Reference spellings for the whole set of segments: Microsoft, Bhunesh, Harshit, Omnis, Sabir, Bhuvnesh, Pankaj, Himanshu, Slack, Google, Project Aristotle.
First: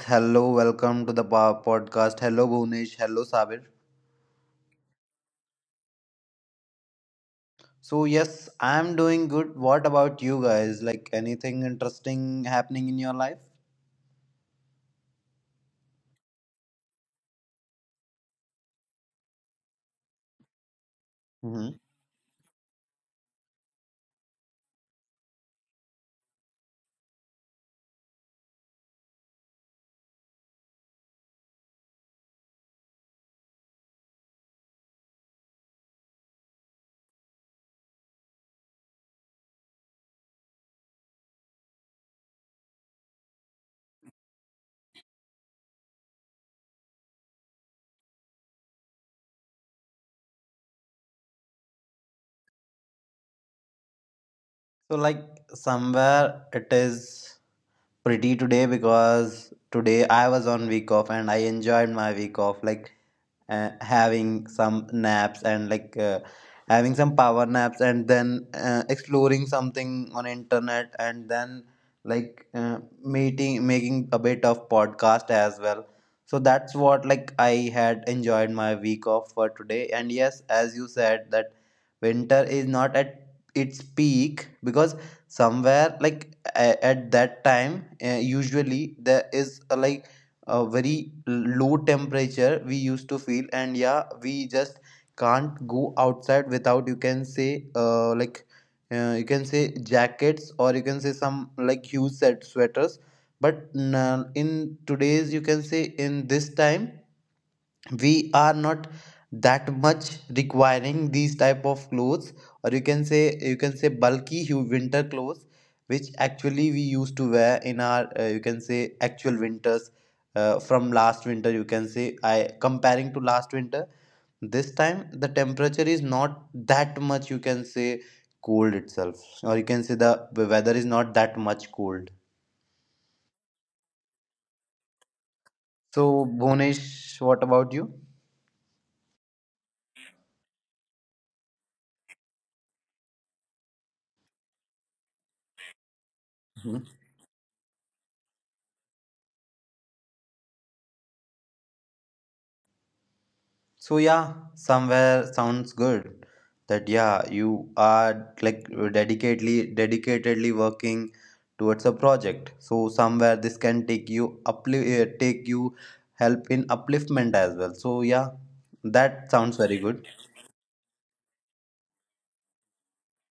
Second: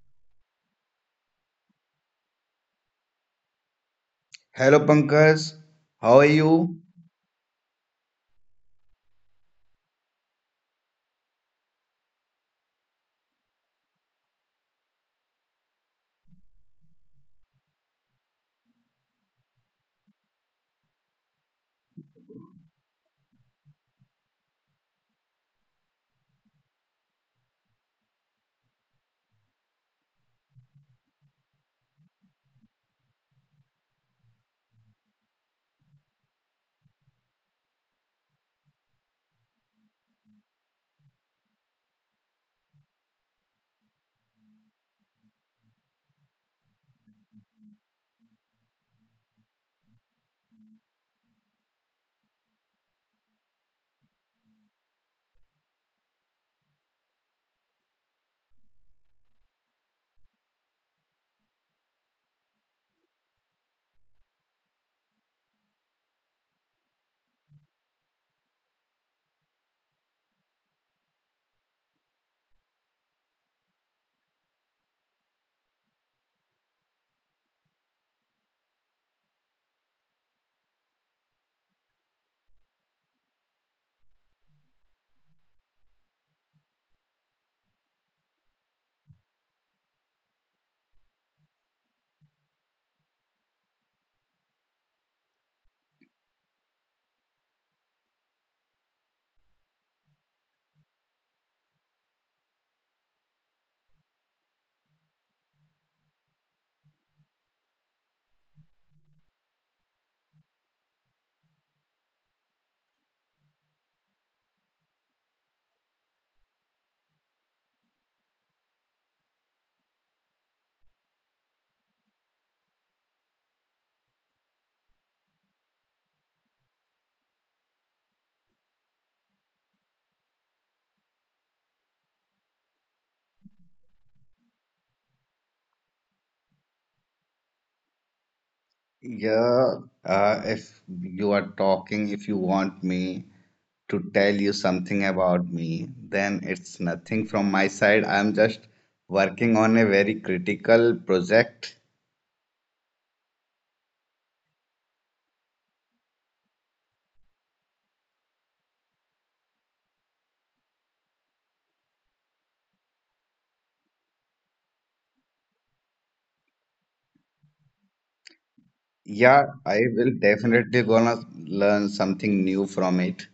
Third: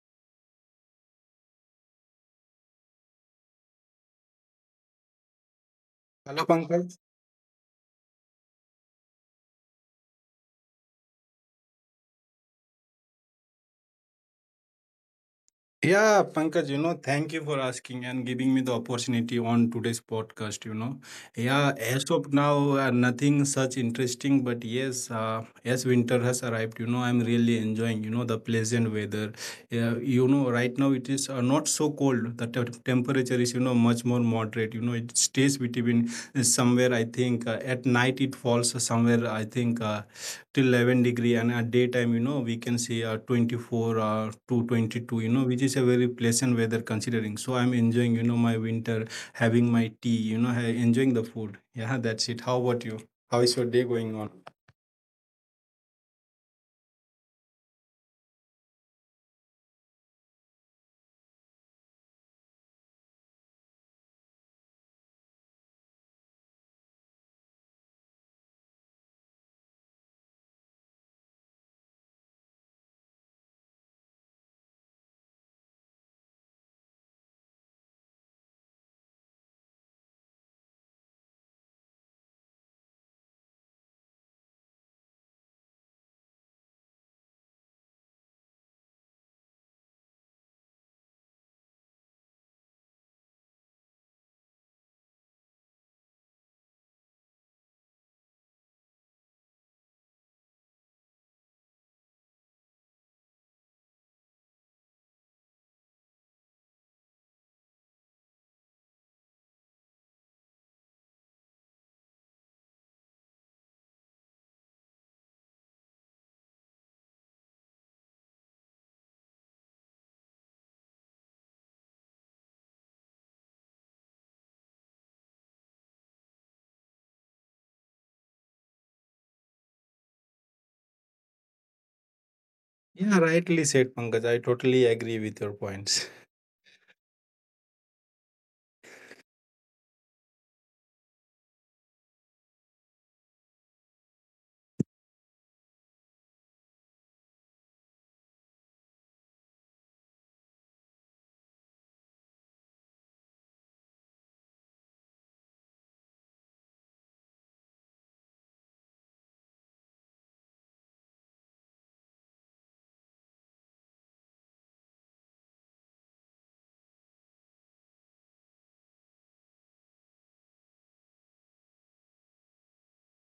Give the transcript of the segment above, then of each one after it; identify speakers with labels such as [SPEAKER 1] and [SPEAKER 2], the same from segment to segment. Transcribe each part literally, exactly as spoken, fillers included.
[SPEAKER 1] hello, welcome to the po- podcast. Hello, Bhunesh, hello, Sabir.
[SPEAKER 2] Hello Pankaj, how are
[SPEAKER 3] Hello,
[SPEAKER 2] you?
[SPEAKER 3] Pankaj.
[SPEAKER 1] So, yes, I'm doing good. What about you guys? Like, anything interesting happening in your life?
[SPEAKER 3] Yeah, Pankaj, you know, thank you for asking and giving me the opportunity on today's podcast. You know, yeah,
[SPEAKER 1] Hmm.
[SPEAKER 3] as of now, uh, nothing such interesting, but yes, uh, as winter has arrived, you know, I'm really enjoying, you know, the pleasant weather. Uh, you know, right now it is uh, not so cold. The te- temperature is, you know, much more moderate. You know, it stays between uh, somewhere, I think, uh, at night it falls somewhere, I think. Uh, till eleven degree, and at daytime, you know we can see uh, twenty-four or uh, to twenty-two, you know which is a very pleasant weather considering. So I'm enjoying, you know my winter, having my tea, you know ha- enjoying the food. Yeah, that's it. How about you? How is your day going on?
[SPEAKER 1] So, like, somewhere it is pretty today because today I was on week off and I enjoyed my week off. Like, uh, having some naps, and like uh, having some power naps, and then uh, exploring something on internet, and then like uh, meeting making a bit of podcast as well, so that's what like I had enjoyed my week off for today. And yes, as you said, that winter is not at its peak because somewhere like a- at that time uh, usually there is uh, like a very low temperature we used to feel, and yeah, we just can't go outside without you can say uh, like uh, you can say jackets, or you can say some like huge set sweaters. But n- in today's, you can say, in this time we are not that much requiring these type of clothes, or you can say you can say bulky hu- winter clothes which actually we used to wear in our uh, you can say actual winters. uh, from last winter, you can say, I comparing to last winter, this time the temperature is not that much, you can say, cold itself, or you can say the weather is not that much cold.
[SPEAKER 3] Yeah, rightly said, Pankaj. I totally agree with your points.
[SPEAKER 1] So, Bonish, what about you?
[SPEAKER 2] Yeah, uh, if you are talking, if you want me to tell you something about me, then it's nothing from my side. I'm just working on a very critical project.
[SPEAKER 1] So yeah, somewhere sounds good that yeah, you are like dedicatedly dedicatedly working towards a project. So somewhere this can take you uplift, uh, take you help in upliftment as well. So yeah, that
[SPEAKER 2] Yeah,
[SPEAKER 1] sounds
[SPEAKER 2] I
[SPEAKER 1] very good.
[SPEAKER 2] will definitely gonna learn something new from it.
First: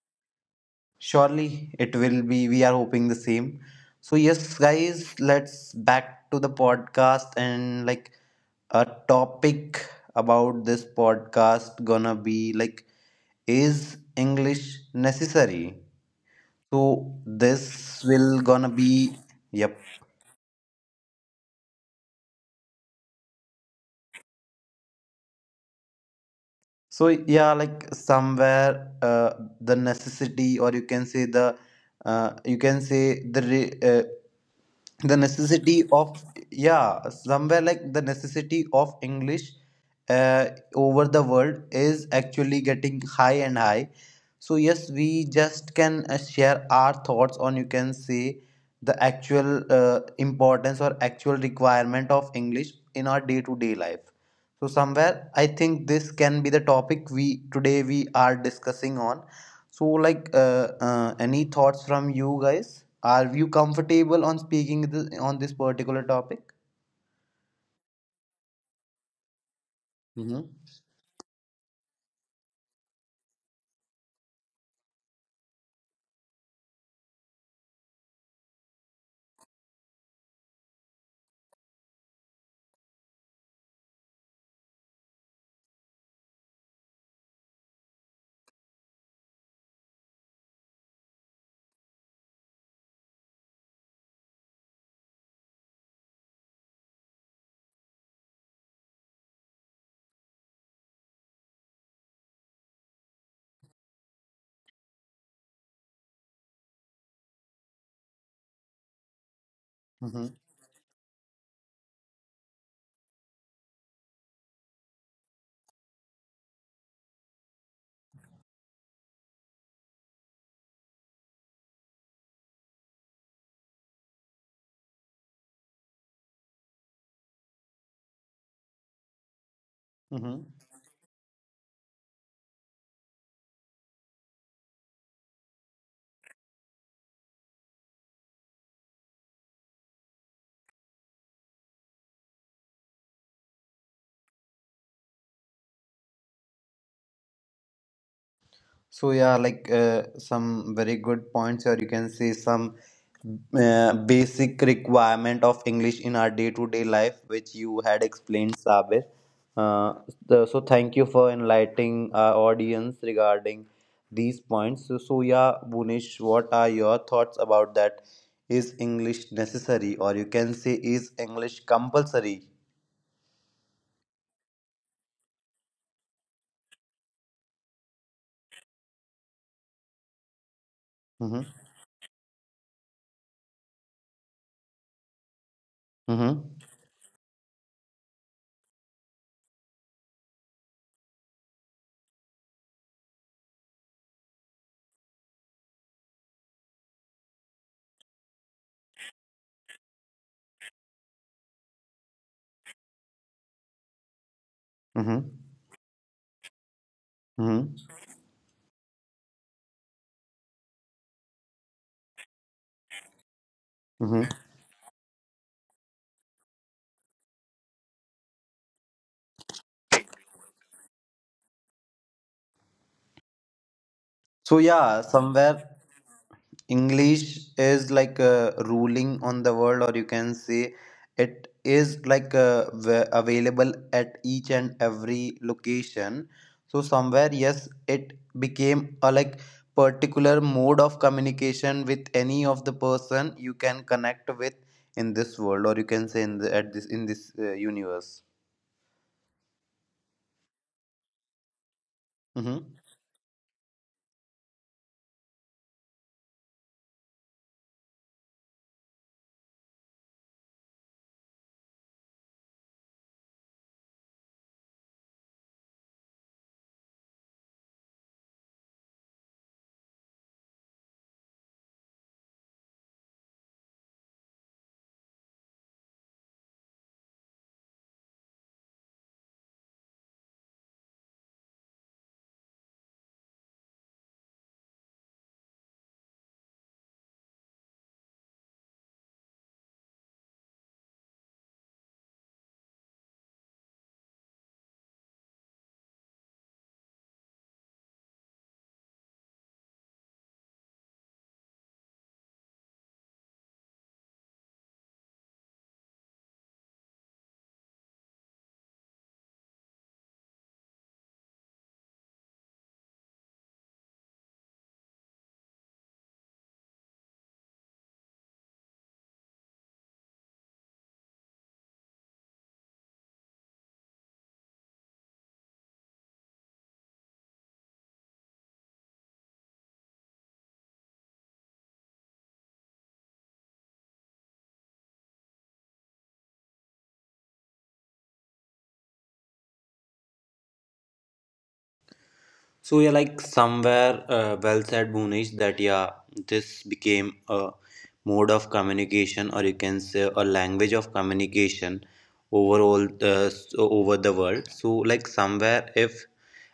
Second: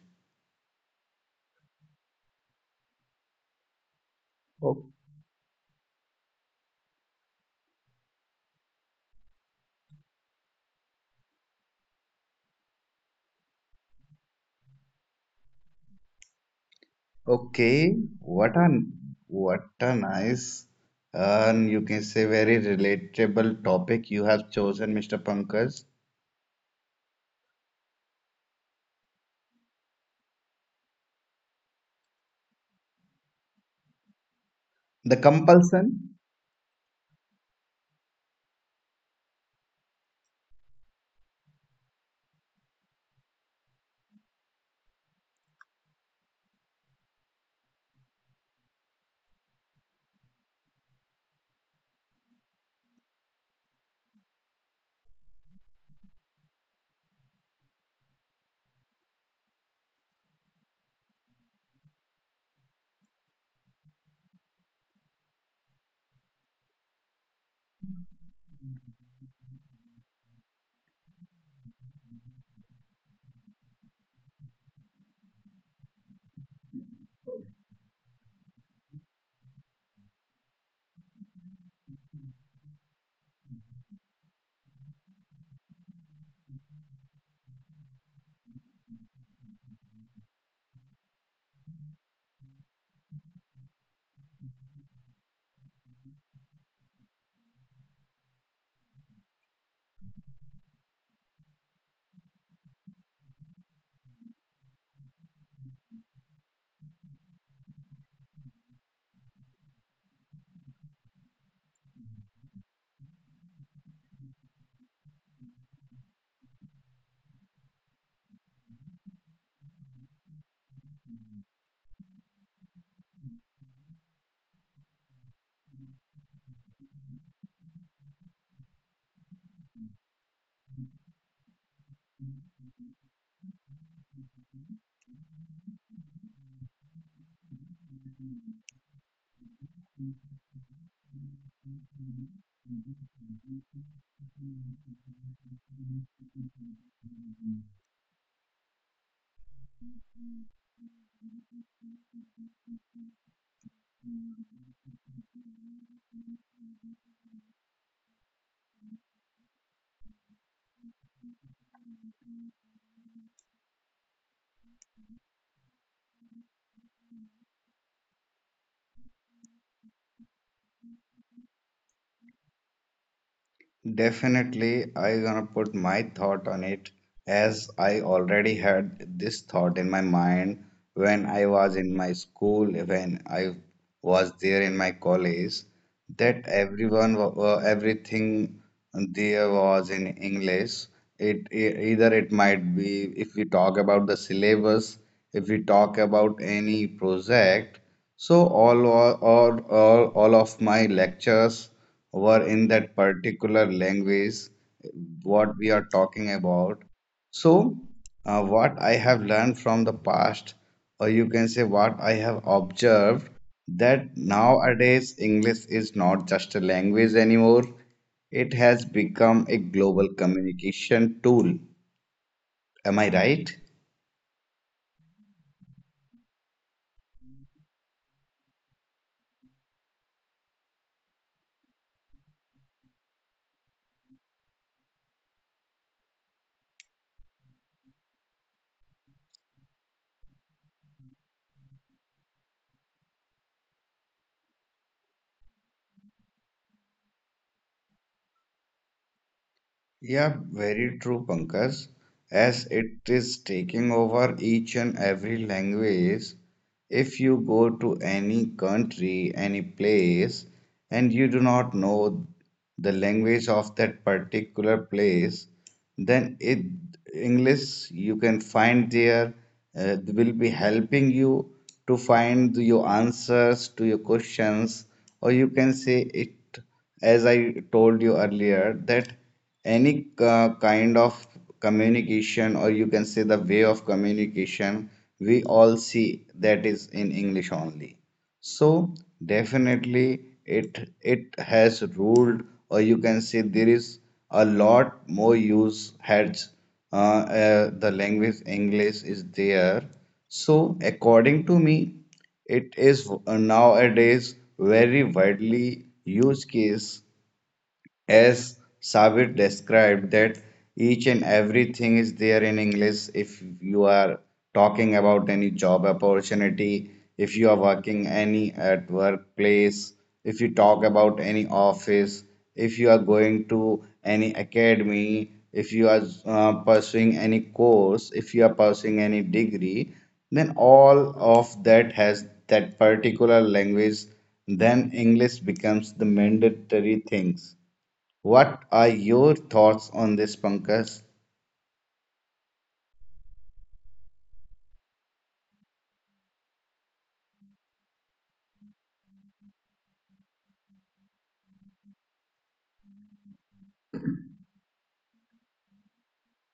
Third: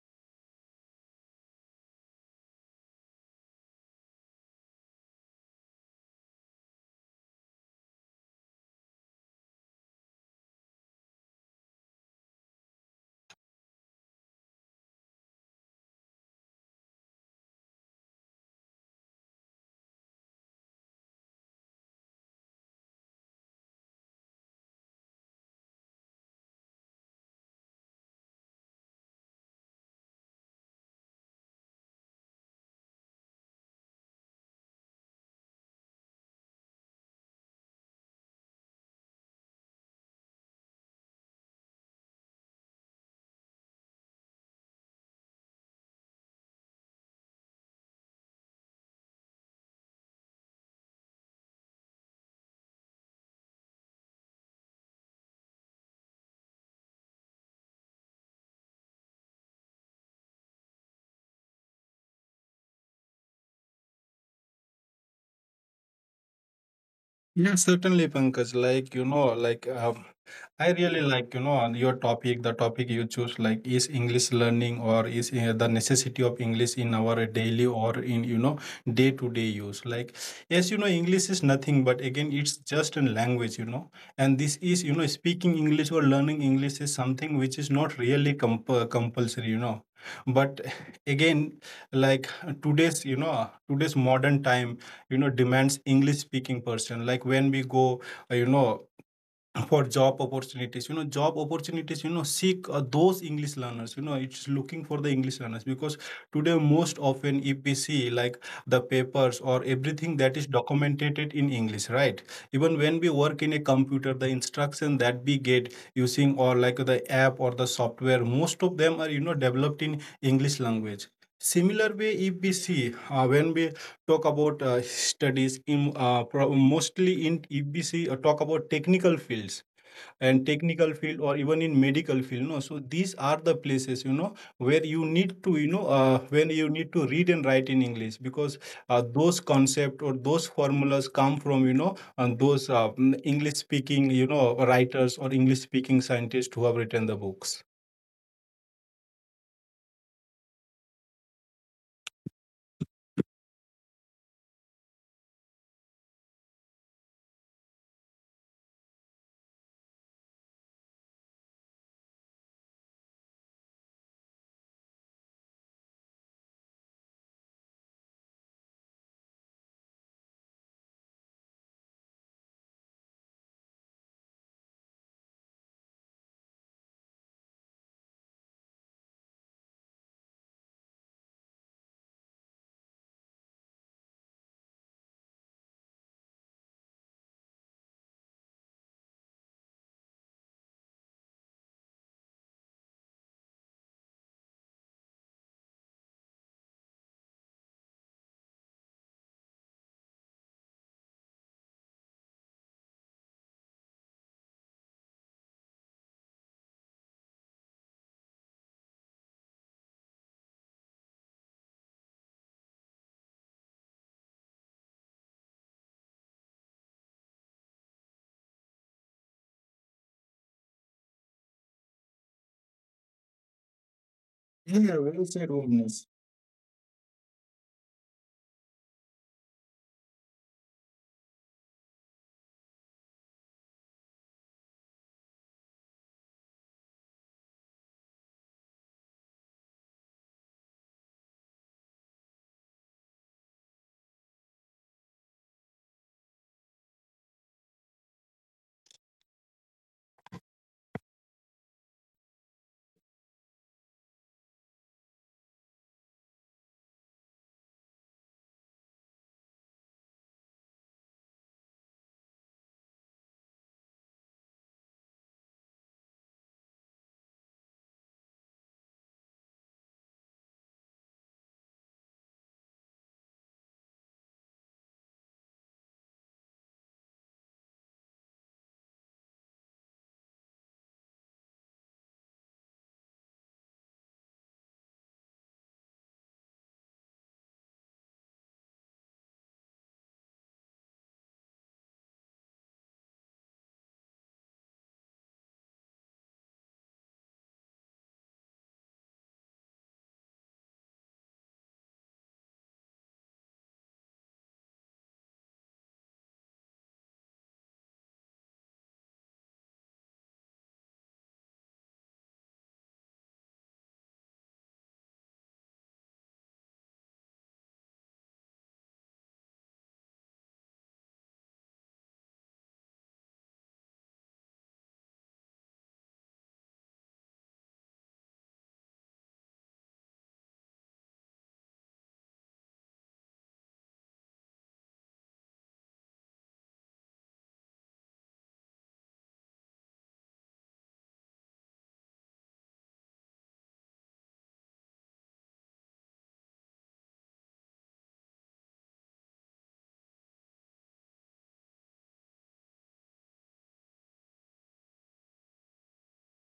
[SPEAKER 1] Surely it will be. We are hoping the same. So yes,
[SPEAKER 2] O-
[SPEAKER 1] guys, let's back to the podcast, and like a topic about this podcast gonna be like, is English necessary? So
[SPEAKER 2] Okay,
[SPEAKER 1] this will
[SPEAKER 2] what
[SPEAKER 1] gonna
[SPEAKER 2] a
[SPEAKER 1] be
[SPEAKER 2] what
[SPEAKER 1] yep.
[SPEAKER 2] a nice and you can say very relatable topic you have chosen, mister Pankaj.
[SPEAKER 1] So yeah, like somewhere uh, the necessity, or you can say the uh, you can say the re- uh,
[SPEAKER 2] The
[SPEAKER 1] the necessity
[SPEAKER 2] compulsion,
[SPEAKER 1] of, yeah, somewhere like the necessity of English uh, over the world is actually getting high and high. So yes, we just can uh, share our thoughts on, you can say, the actual uh, importance or actual requirement of English in our day to day life. So somewhere I think this can be the topic we today we are discussing on. So, like, uh, uh, any thoughts from you guys? Are you comfortable on speaking th- on this particular topic?
[SPEAKER 3] Yeah, certainly, Pankaj, like, you know like um,
[SPEAKER 1] Mm-hmm.
[SPEAKER 3] I really like, you know, on your topic, the topic you choose, like, is English learning, or is, uh, the necessity of English in our daily, or in, you know, day to day use. Like, yes, you know, English is nothing, but again, it's just a language, you know. And this is, you know, speaking English or learning English is something which is not really comp- uh, compulsory, you know. But again, like, today's, you know, today's modern time, you know, demands English speaking person. Like when we go, uh, you know, for job opportunities you know job opportunities, you know seek, uh, those English learners, you know it's looking for the English learners, because today most often if we see, like, the papers or everything
[SPEAKER 1] Mm-hmm.
[SPEAKER 3] that is documented in English, right? Even when we work in a computer, the instruction that we get using, or like the app or the software, most of them are, you know developed in English language. Similar way, if we see, uh, when we talk about, uh, studies in, uh, pro- mostly, in if we see, uh, talk about technical fields
[SPEAKER 1] Mm-hmm.
[SPEAKER 3] and technical field, or even in medical field, no. So these are the places, you know where you need to, you know uh, when you need to read and write in English, because, uh, those concept or those formulas come from, you know and those, uh, mm, English speaking, you know writers, or English speaking scientists who have written the books.
[SPEAKER 1] So yeah, like uh, some very good points, or you can say some uh, basic requirement of English in our day-to-day life, which you had explained, Sabir. Uh, the, so thank you for enlightening our audience regarding these points. So, so yeah, Bunish, what are your thoughts about that? Is English necessary, or you can say, is English compulsory?
[SPEAKER 2] definitely, I gonna put my thought on it as I already had this thought in my mind when
[SPEAKER 1] Mm-hmm.
[SPEAKER 2] I was in my school, when I was there in my college. That
[SPEAKER 1] Mm-hmm.
[SPEAKER 2] everyone wa- wa- everything there was in English. It, e- either it might be if we talk about the syllabus, if we talk about any project. So all or all, all, all of my lectures were in that particular language
[SPEAKER 1] Mm-hmm.
[SPEAKER 2] what we are talking about.
[SPEAKER 1] Mm-hmm.
[SPEAKER 2] So, uh, what I have learned from the past, or you can say what I have observed, that
[SPEAKER 1] Mm-hmm.
[SPEAKER 2] nowadays English is not just a language anymore, it has become a global communication tool. Am I right?
[SPEAKER 1] So
[SPEAKER 3] Yeah,
[SPEAKER 1] yeah,
[SPEAKER 3] well said,
[SPEAKER 1] somewhere
[SPEAKER 3] Omnis.
[SPEAKER 1] English is like uh, ruling on the world, or you can say it is like uh, wa- available at each and every location. So somewhere, yes, it became a like particular mode of communication with any of the person you can connect with in this world, or you can say in the, at this in this uh, universe.
[SPEAKER 2] Yeah, very true, Pankaj. As
[SPEAKER 1] Hmm.
[SPEAKER 2] it is taking over each and every language, if you go to any country, any place, and you do not know the language of that particular place, then it English you can find there uh, will be helping you to find your answers to your questions, or you can say it, as I told you earlier, that any uh, kind of communication, or you can say the way of communication, we all see that is in English only. So definitely it it has ruled, or you can say there is a lot more use heads uh, uh, the language English is there. So according to me, it is nowadays very widely used case as Sabir described, that each and everything is there in English. If you are talking about any job opportunity, if you are working any at workplace, if you talk about any office, if you are going to any academy, if you are uh, pursuing any course, if you are pursuing any degree, then all of that has that particular language, then English becomes the mandatory things. What are your thoughts on this, Pankaj?
[SPEAKER 1] So yeah, like somewhere uh, well said, Bhunesh, that yeah, this became a mode of communication, or you can say a language of communication overall uh, s- over the world. So like somewhere, if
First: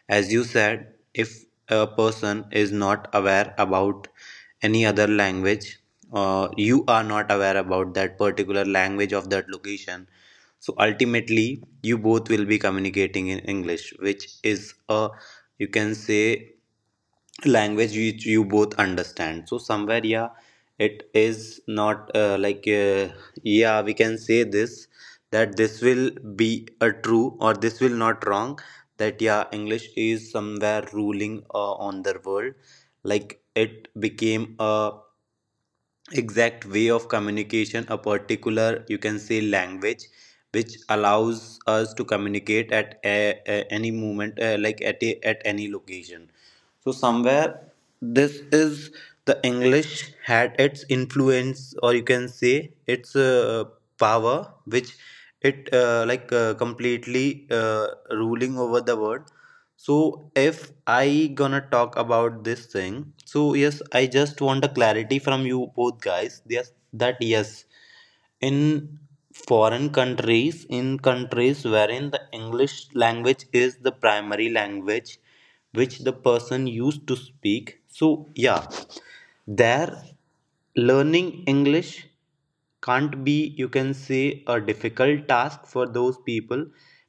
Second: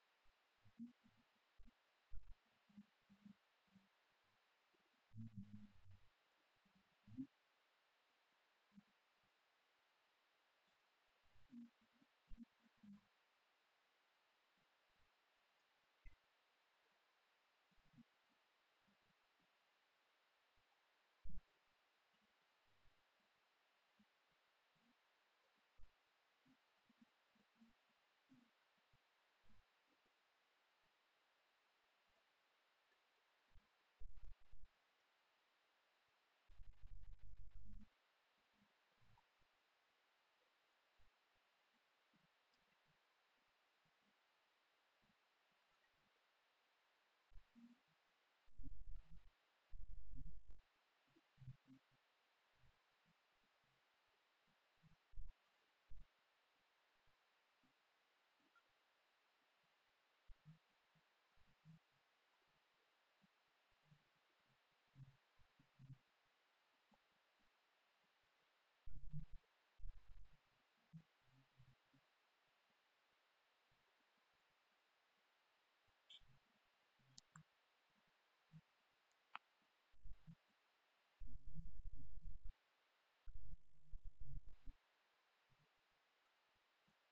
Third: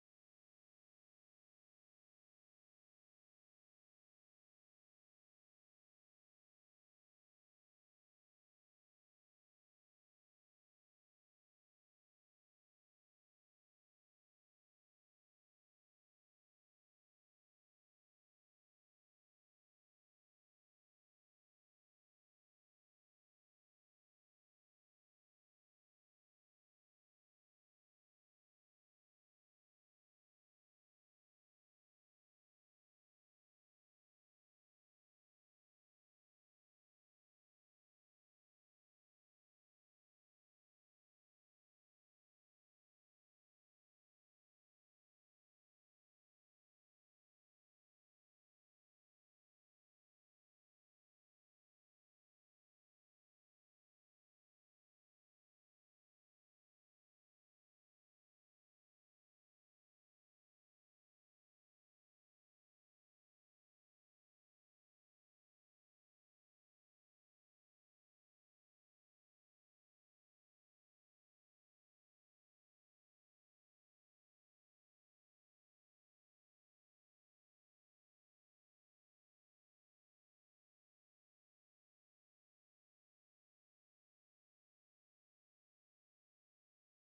[SPEAKER 1] as you said, if a person is not aware about any other language, uh, you are not aware about that particular language of that location, so ultimately you both will be communicating in English, which is a, you can say, language which you both understand. So somewhere yeah, it is not uh, like uh, yeah, we can say this, that this will be a true, or this will not wrong, that yeah, English is somewhere ruling uh, on the world. Like it became a exact way of communication, a particular, you can say, language, which allows us to communicate at a, a- any moment, uh, like at, a, at any location. So, somewhere this is the English had its influence, or you can say its uh, power, which it uh, like uh, completely uh, ruling over the world. So if I gonna talk about this thing, so yes, I just want a clarity from you both guys. Yes, that yes, in foreign countries, in countries wherein the English language is the primary language which the person used to speak. So, yeah, there learning English can't be, you can say, a difficult task for those people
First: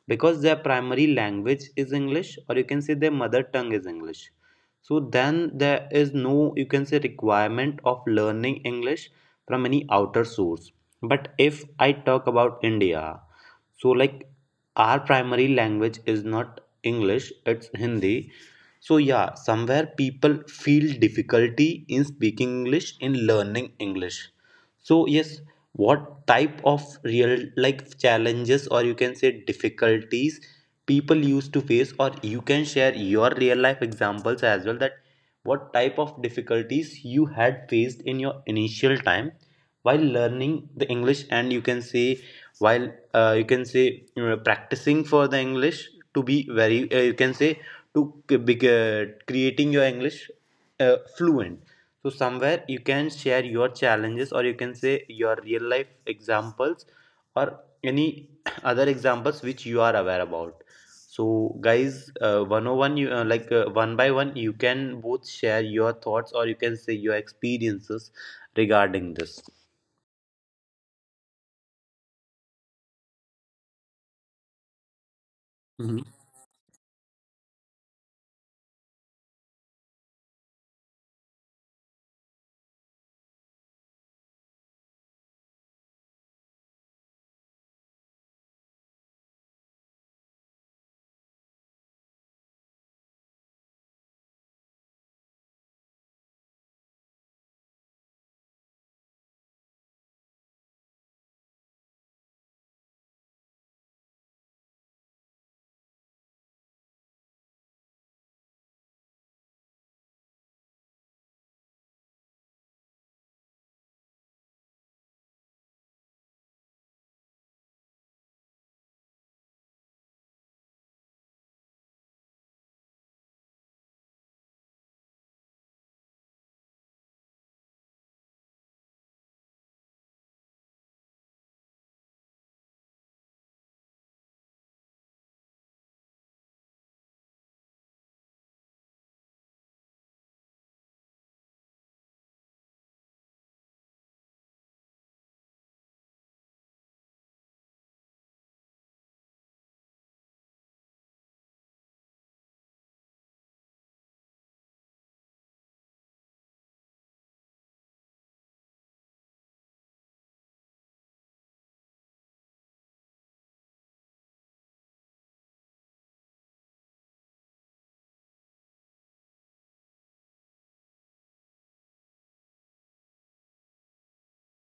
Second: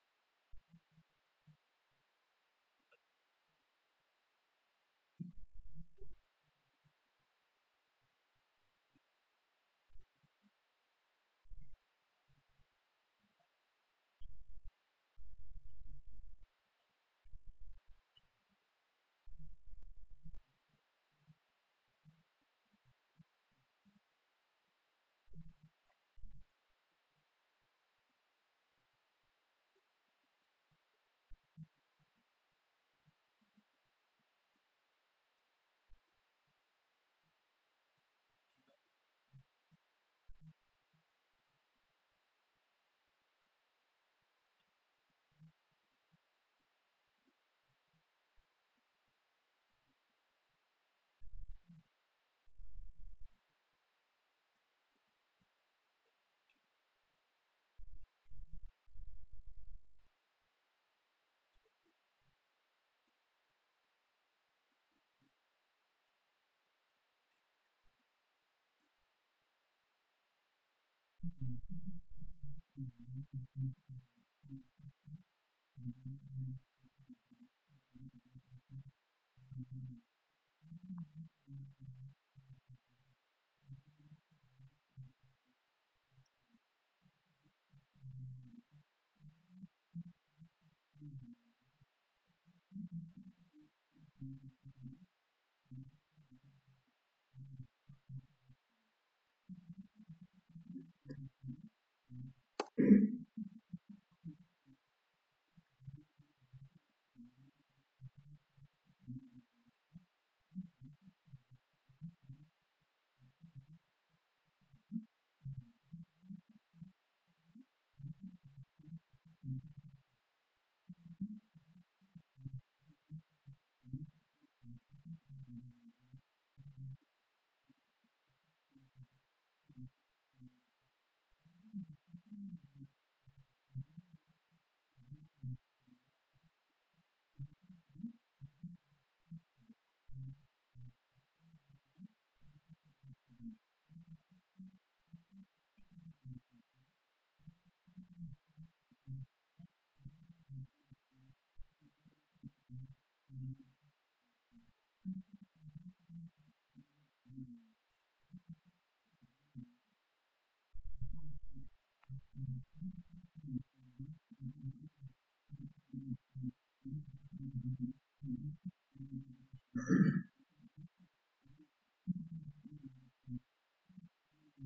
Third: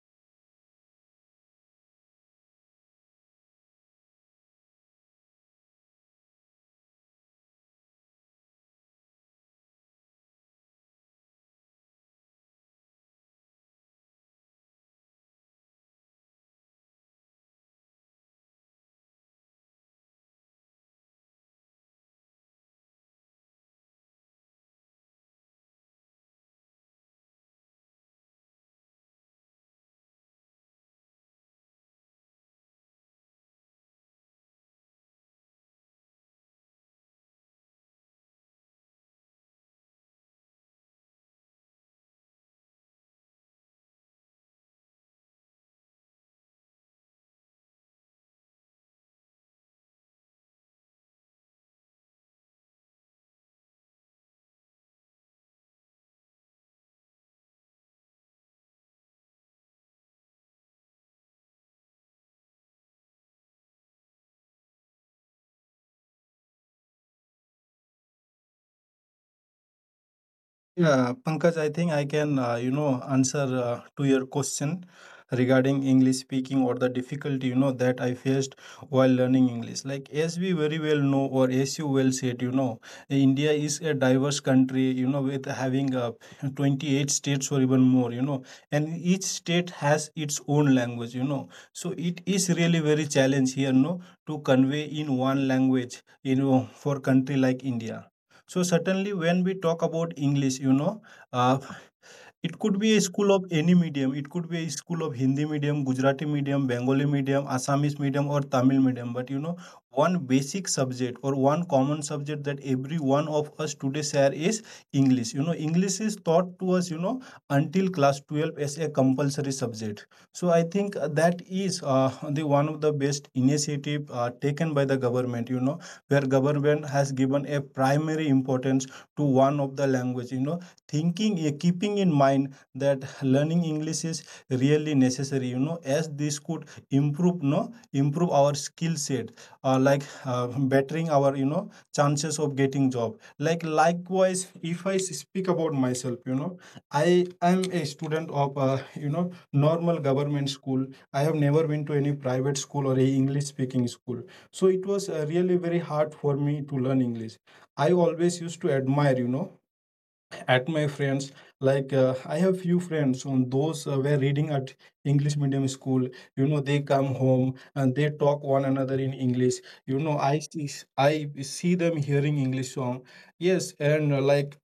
[SPEAKER 1] because their primary language is English, or you can say their mother tongue is English. So, then there is no, you can say, requirement of learning English from any outer source. But if I talk about India, so like our primary language is not English, it's Hindi. So yeah, somewhere people feel difficulty in speaking English, in learning English. So yes, what type of real like challenges, or you can say difficulties people used to face, or you can share your real life examples as well, that what type of difficulties you had faced in your initial time while learning the English, and you can say while uh, you can say, you know, practicing for the English to be very uh, you can say to be- uh, creating your English uh, fluent. So somewhere you can share your challenges, or you can say your real life examples, or any other examples which you are aware about. So guys, uh, one oh one you uh, like uh, one by one, you can both share your thoughts, or you can say your experiences regarding this.
[SPEAKER 3] Yeah, Pankaj, I think I can, uh, you know, answer uh, to your question regarding
[SPEAKER 1] Mhm.
[SPEAKER 3] English speaking, or the difficulty, you know, that I faced while learning English. Like, as we very well know, or as you well said, you know, India is a diverse country, you know, with having uh, twenty-eight states or even more, you know, and each state has its own language, you know. So it is really very challenge here, no, to convey in one language, you know, for country like India. So certainly when we talk about English, you know, uh, it could be a school of any medium. It could be a school of Hindi medium, Gujarati medium, Bengali medium, Assamese medium, or Tamil medium. But you know, one basic subject, or one common subject that every one of us today share, is English. You know, English is taught to us, you know, until class twelve as a compulsory subject. So I think uh, that is uh, the one of the best initiative uh, taken by the government, you know, where government has given a primary importance to one of the language, you know thinking, uh, keeping in mind that learning English is really necessary, you know as this could improve no improve our skill set, uh, like uh, bettering our, you know chances of getting job. Like likewise, if I speak about myself, you know I am a student of, uh, you know normal government school. I have never been to any private school or a English speaking school. So it was uh, really very hard for me to learn English. I always used to admire, you know at my friends. Like, uh, I have few friends on those, uh, were reading at English medium school. You know, they come home and they talk one another in English. You know, i see I see them hearing English song. Yes. And, uh, like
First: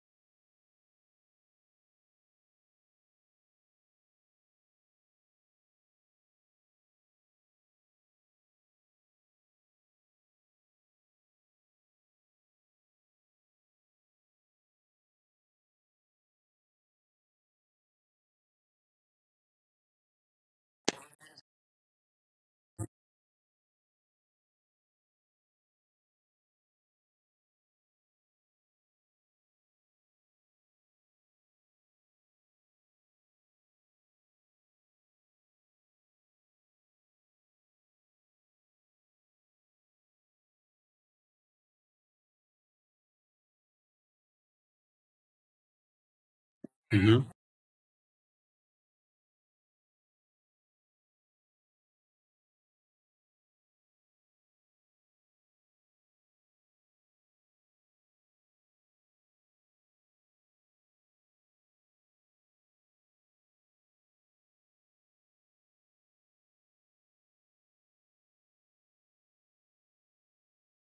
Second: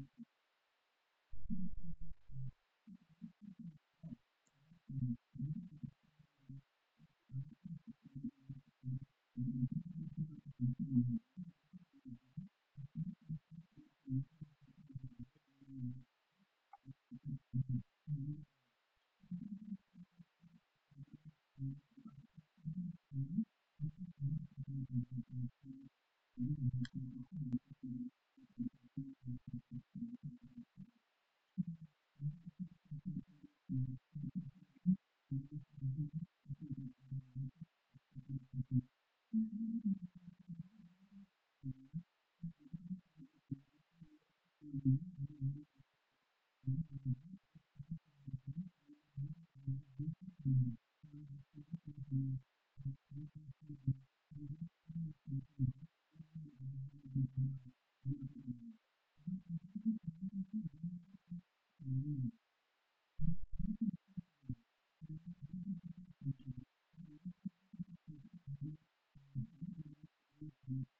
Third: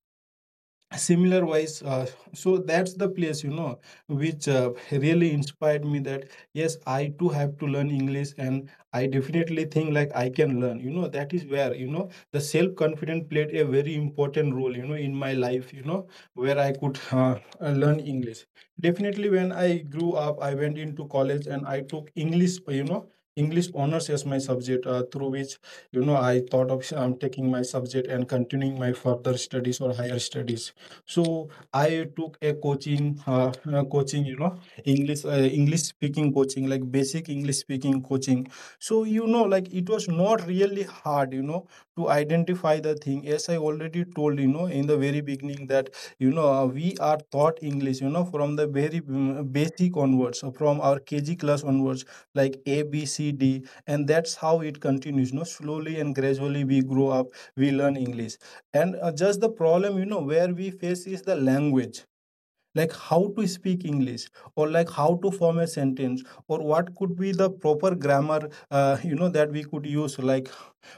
[SPEAKER 3] similar wise, uh, so that's the place, you know which uh, really inspired me, that yes, I too have to learn English, and I definitely think like I can learn. You know, that is where, you know the self confidence played a very important role, you know in my life, you know, where I could, uh, uh, learn English. Definitely, when I grew up, I went into college, and I took English, you know English honors as my subject, uh, through which, you know I thought of um, taking my subject and continuing my further studies or higher studies. So I took a coaching, uh, uh, coaching, you know, English, uh, English speaking coaching, like basic English speaking coaching. So you know, like it was not really hard, you know, to identify the thing. As I already told, you know, in the very beginning, that, you know uh, we are
[SPEAKER 1] Mhm.
[SPEAKER 3] taught English, you know, from the very mm, basic onwards, uh, from our K G class onwards, like A, B, C, D, and that's how it continues. You know, slowly and gradually we grow up, we learn English. And uh, just the problem, you know, where we face is the language, like how to speak English, or like how to form a sentence, or what could be the proper grammar, uh, you know, that we could use, like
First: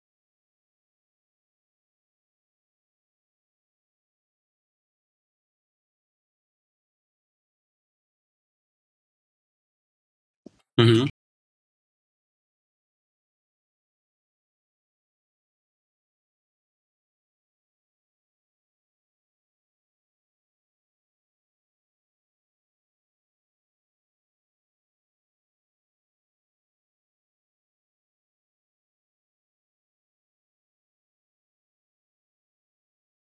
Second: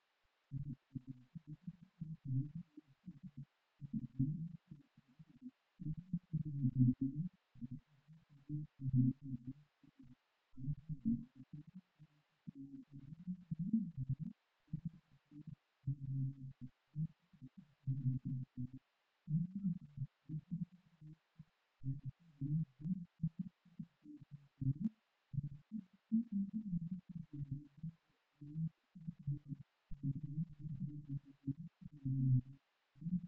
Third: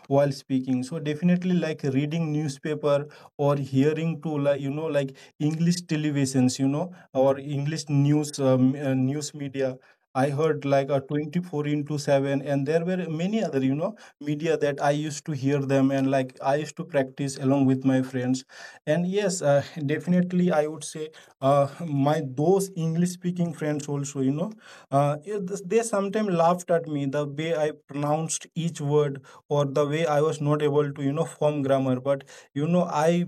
[SPEAKER 3] while speaking. So definitely, like, reading newspaper, or hearing to, like you know like English televisions, you know or English news, um, uh, news media. I heard like a
[SPEAKER 1] Mhm.
[SPEAKER 3] twenty-four into seven, and there were many other, you know media, that I used to hear them, and like I used to practice along with my friends. And yes, uh, definitely I would say, uh, my those English speaking friends also, you know uh, it- they sometimes laughed at me, the way I pronounced each word, or the way I was not able to, you know form grammar. But, you know I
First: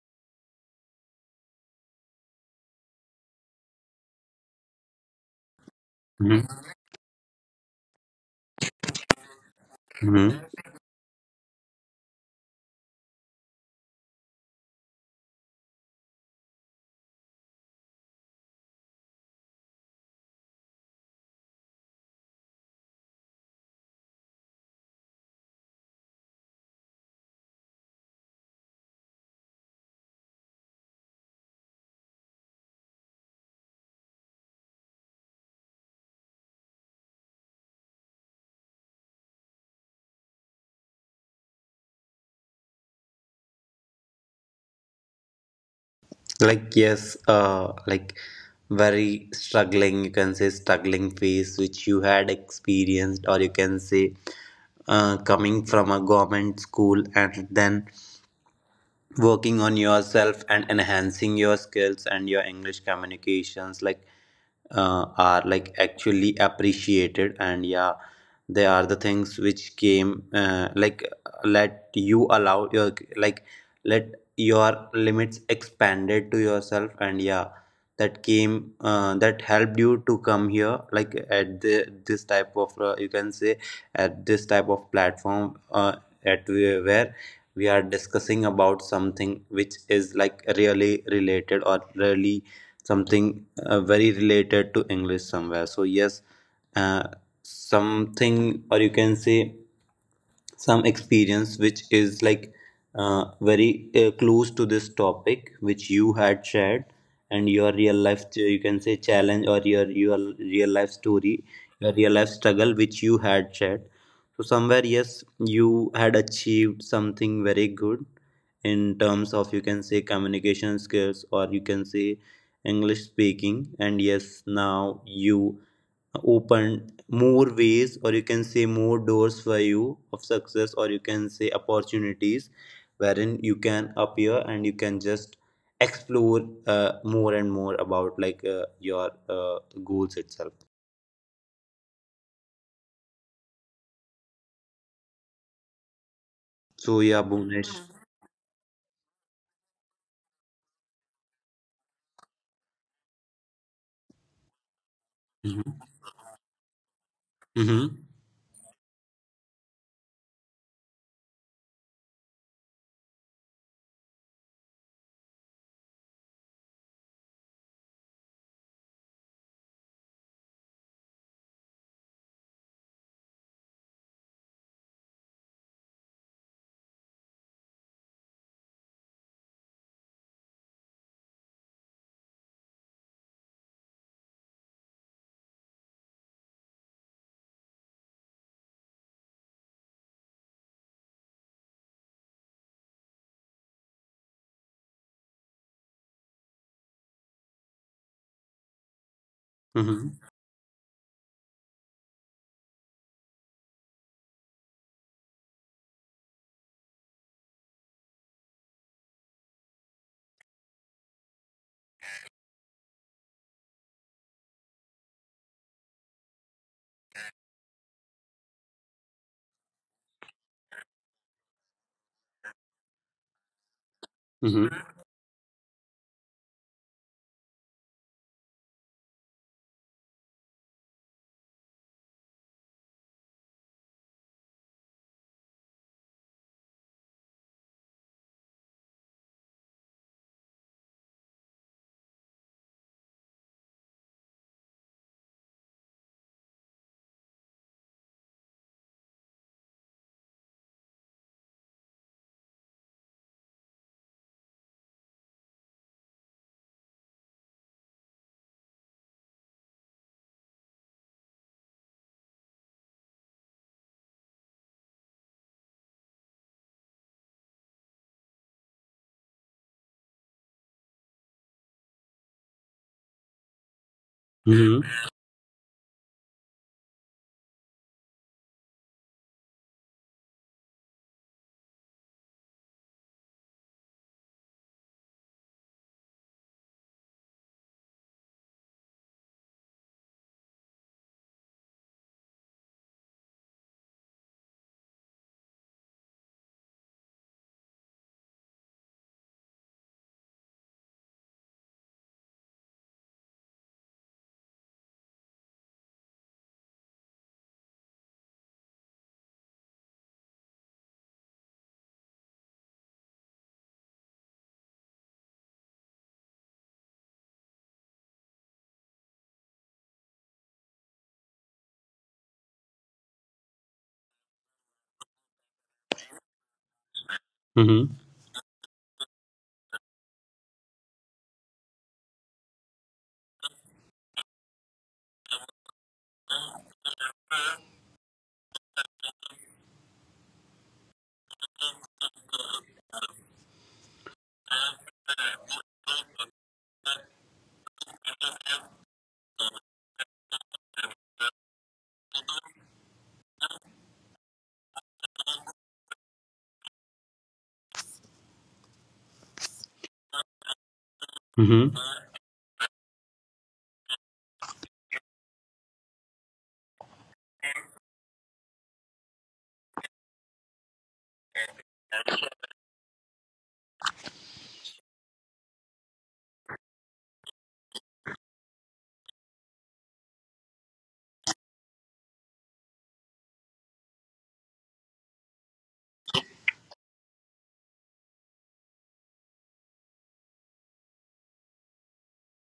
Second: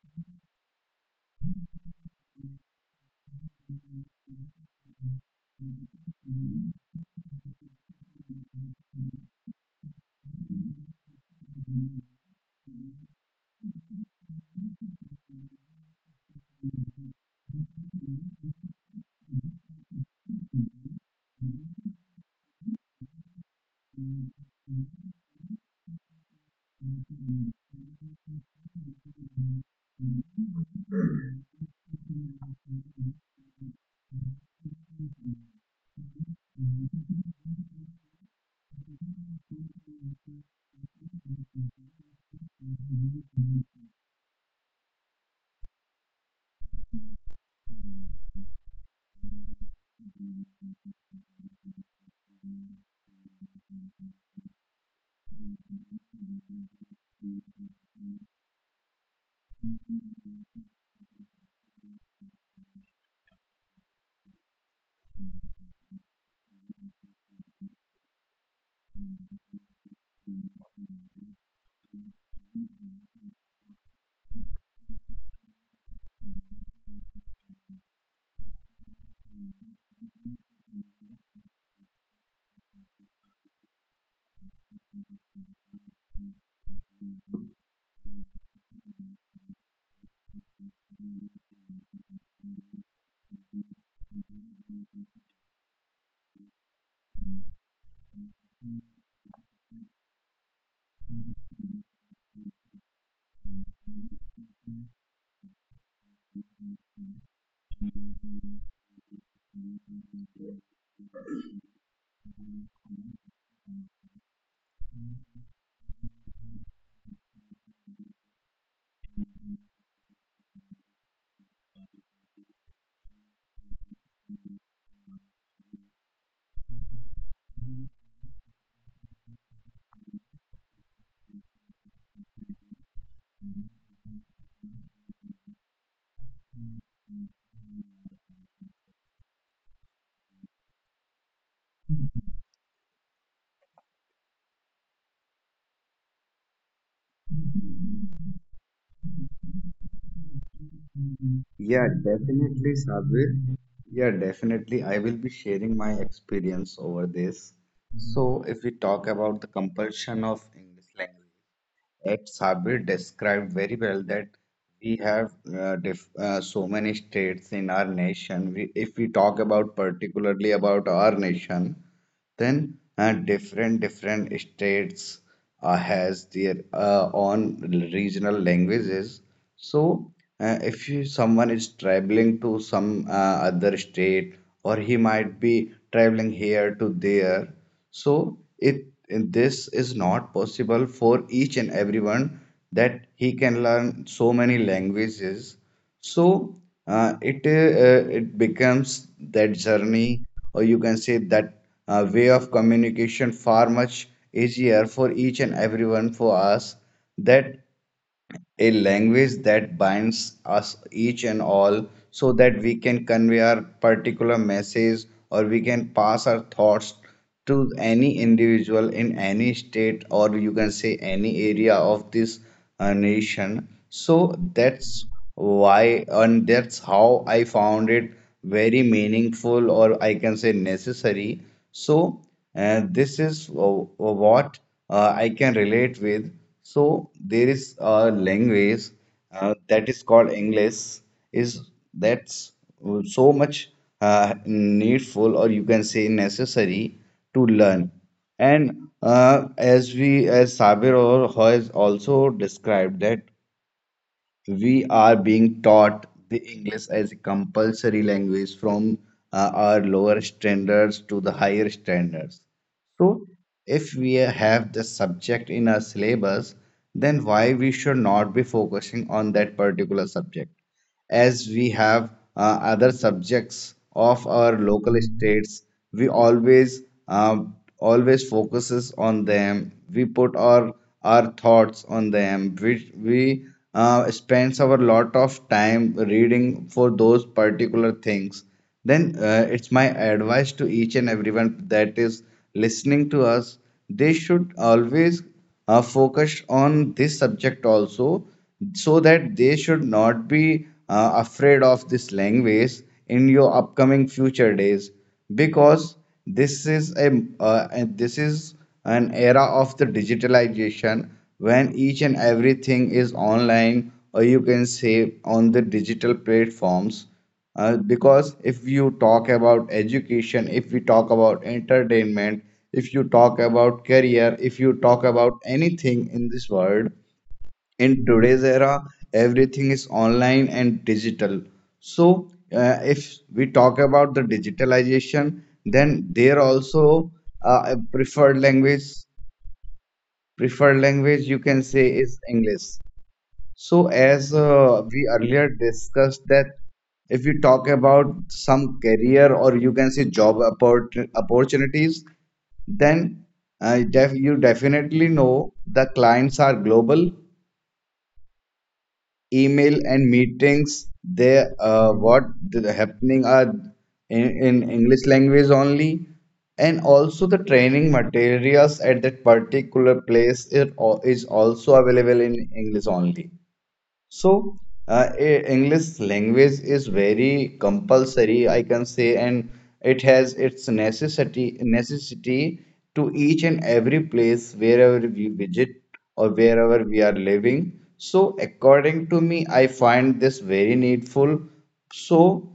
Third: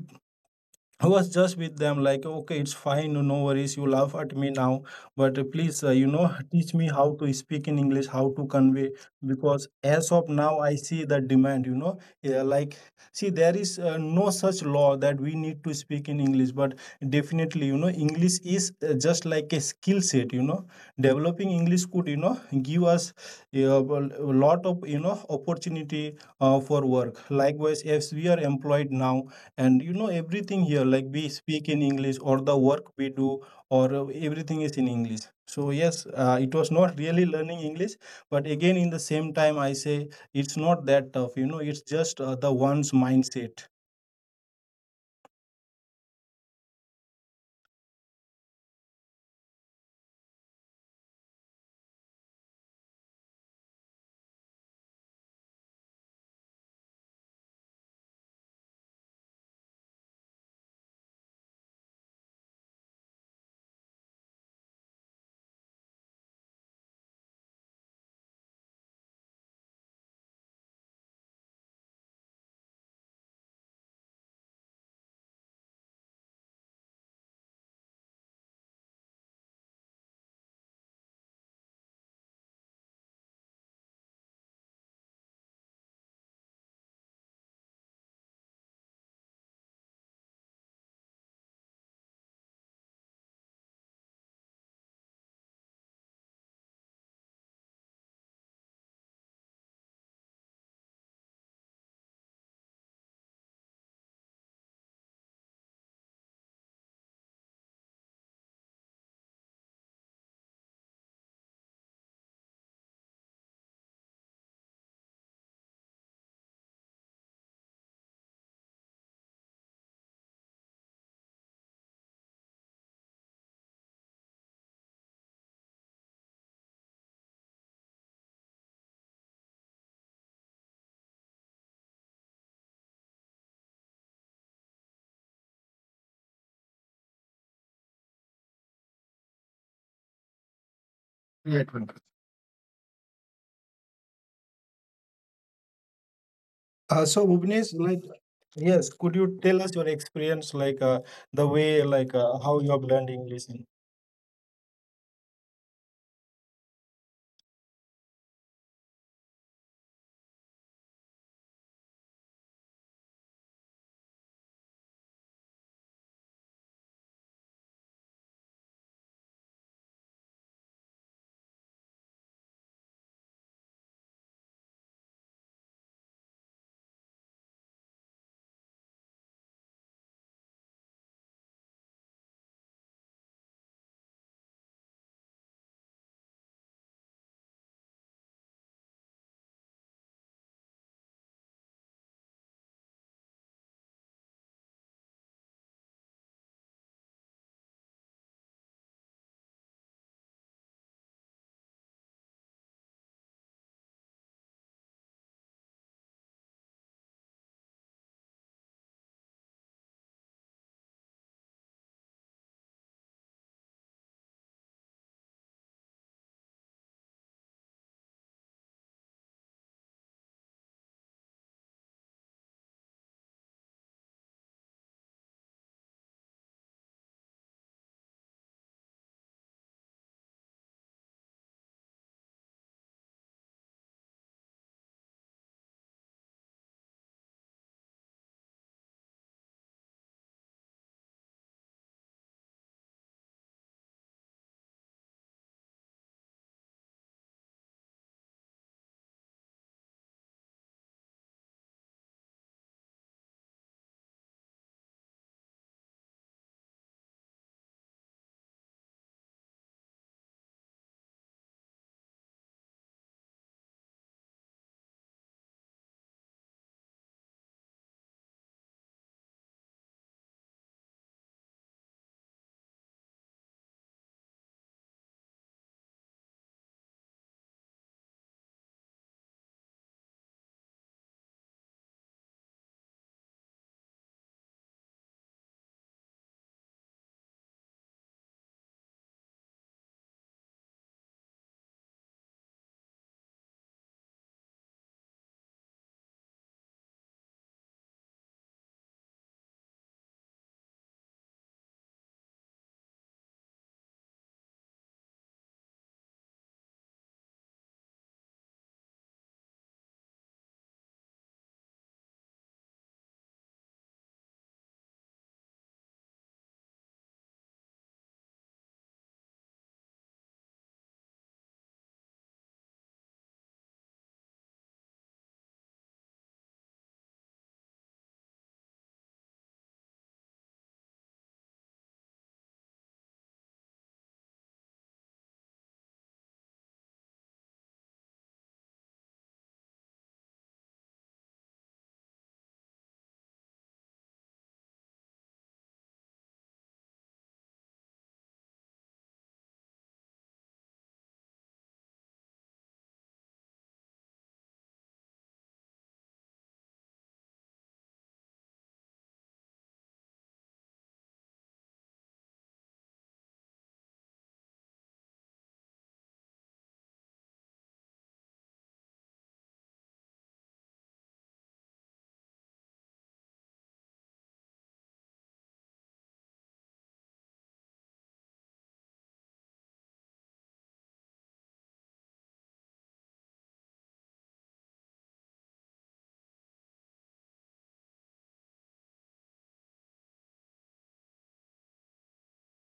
[SPEAKER 3] I was just with them like, okay, it's fine, no, no worries. You laugh at me now, but uh, please, uh, you know,
[SPEAKER 1] Mhm.
[SPEAKER 3] teach me how to speak in English, how to convey. Because as of
[SPEAKER 1] Mhm.
[SPEAKER 3] now, I see the demand. You know, yeah, like, see, there is uh, no such law that we need to speak in English, but definitely, you know, English is uh, just like a skill set. You know, developing English could, you know, give us, uh, well, a lot of, you know, opportunity uh, for work. Likewise, as we are employed now, and you know everything here, like we speak in English, or the work we do, or uh, everything is in English. So yes, uh, it was not really learning English, but again, in the same time I say, it's not that tough. You know, it's just uh, the one's mindset.
[SPEAKER 1] Like yes, uh, like very struggling. You can say struggling phase which you had experienced, or you can say uh, coming from a government school, and then working on yourself and enhancing your skills and your English communications. Like uh, are like actually appreciated, and yeah, they are the things which came uh, like let you allow your like let your limits expanded to yourself, and yeah, that came uh, that helped you to come here like at the, this type of uh, you can say at this type of platform, uh, at where where we are discussing about something which is like really related, or really something uh, very related to English somewhere. So yes, uh, something, or you can say some experience which is like uh, very uh, close to this topic which you had shared, and your real life ch- you can say challenge, or your your real life story, your real life struggle which you had shared. So somewhere yes, you had achieved something very good in terms of, you can say, communication skills, or you can say English speaking, and yes, now you open more ways, or you can say more doors for you of success, or you can say opportunities wherein you can appear and you can just explore uh, more and more about like uh, your uh, goals itself.
[SPEAKER 3] Right, Pankaj.
[SPEAKER 1] So
[SPEAKER 3] Uh, so
[SPEAKER 1] yeah,
[SPEAKER 3] Bhuvnesh,
[SPEAKER 1] Bhuvnesh.
[SPEAKER 3] like, yes, could you tell us your experience, like, uh, the way
[SPEAKER 2] Yeah,
[SPEAKER 3] like uh, how you
[SPEAKER 2] definitely,
[SPEAKER 3] have learned
[SPEAKER 2] Sabir.
[SPEAKER 3] English?
[SPEAKER 2] Yeah, definitely. I will be
[SPEAKER 1] Mm-hmm.
[SPEAKER 2] sharing my experience over this.
[SPEAKER 1] Mm-hmm.
[SPEAKER 2] So, if we talk about the compulsion of English language, at Sabir described very well that we have uh, diff uh, so many states in our nation. We, if we talk about particularly about our nation, then uh, different different states uh, has their uh, own regional languages. So uh, if you, someone is traveling to some uh, other state, or he might be traveling here to there, so it this is not possible for each and everyone that he can learn so many languages. So uh, it uh, it becomes that
[SPEAKER 1] Mm-hmm.
[SPEAKER 2] journey, or you can say that uh, way of communication far much easier for each and everyone for us, that a language that binds us each and all so that we can convey our particular message or we can pass our thoughts to any individual in any state, or you can say any area of this uh, nation. So
[SPEAKER 1] Mm-hmm.
[SPEAKER 2] that's why and that's how I found it very meaningful, or I can say necessary. So, and this is uh, uh, what uh, I can relate with. So there is a language uh, that is called English. Is that's so much uh, needful, or you can say necessary to learn. And uh, as we, as Sabir or has also described, that we are being taught the English as a compulsory language from uh, our lower standards to the higher standards. So, if we have the subject in our syllabus, then why we should not be focusing on that particular subject? As we have uh, other subjects of our local
[SPEAKER 1] Mm-hmm.
[SPEAKER 2] states, we always um, always focuses on them. We put our our thoughts on them. We we uh, spends our lot of time reading for those particular things, then uh, it's my advice to each and everyone that is listening to us, they should always uh, focus on this subject also, so that they should not be uh, afraid of this language in your upcoming future days, because this is a uh, and this is an era of the digitalization when each and everything is online, or you can say on the digital platforms. Uh, because if you talk about education, if we talk about entertainment, if you talk about career, if you talk about anything in this world,
[SPEAKER 1] Mm-hmm.
[SPEAKER 2] in today's era, everything is online and digital. So, uh, if we talk about the digitalization, then there also uh, a preferred language, preferred language you can say is English. So, as uh, we earlier discussed, that if you talk about some career, or you can say job oppor- opportunities, then uh, def you definitely know the clients are global. Email and meetings, they
[SPEAKER 1] Mm-hmm.
[SPEAKER 2] uh, what th- happening are in, in English language only, and also the training materials at that particular place it al- is also available in English only. So, uh, e- English language is very compulsory, I can say, and it has its necessity necessity to each and every place wherever we visit or wherever we are living. So, according to me, I find this very needful. So,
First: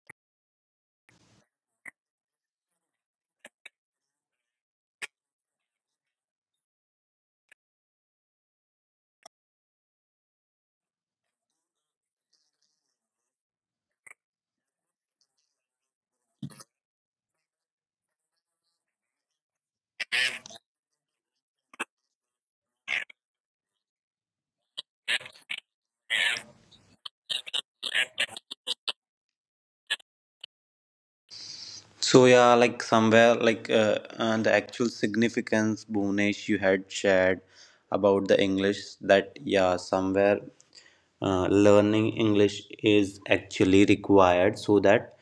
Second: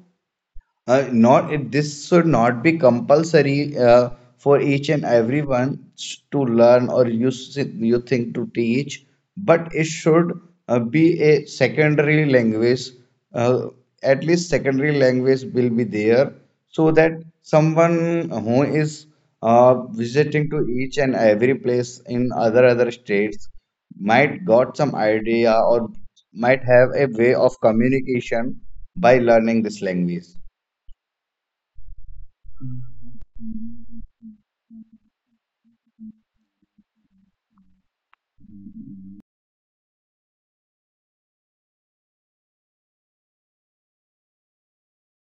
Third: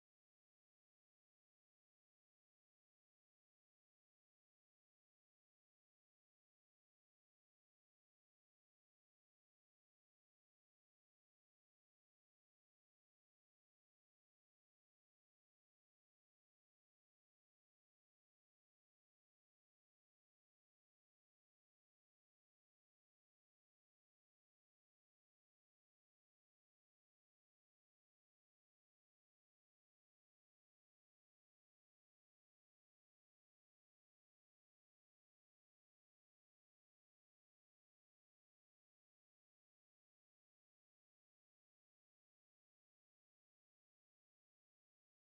[SPEAKER 2] uh, not it, this should not be compulsory uh, for each and everyone s- to learn or you s- you think to teach, but it should uh, be a secondary language. uh, at least secondary language will be there, so that someone who is uh, visiting to each and every place in other other states might got some idea or might have a way of communication by learning this language.
[SPEAKER 1] So yeah, like somewhere like uh, uh, the actual significance, Bhunesh, you had shared about the English that yeah, somewhere uh, learning English is actually required so that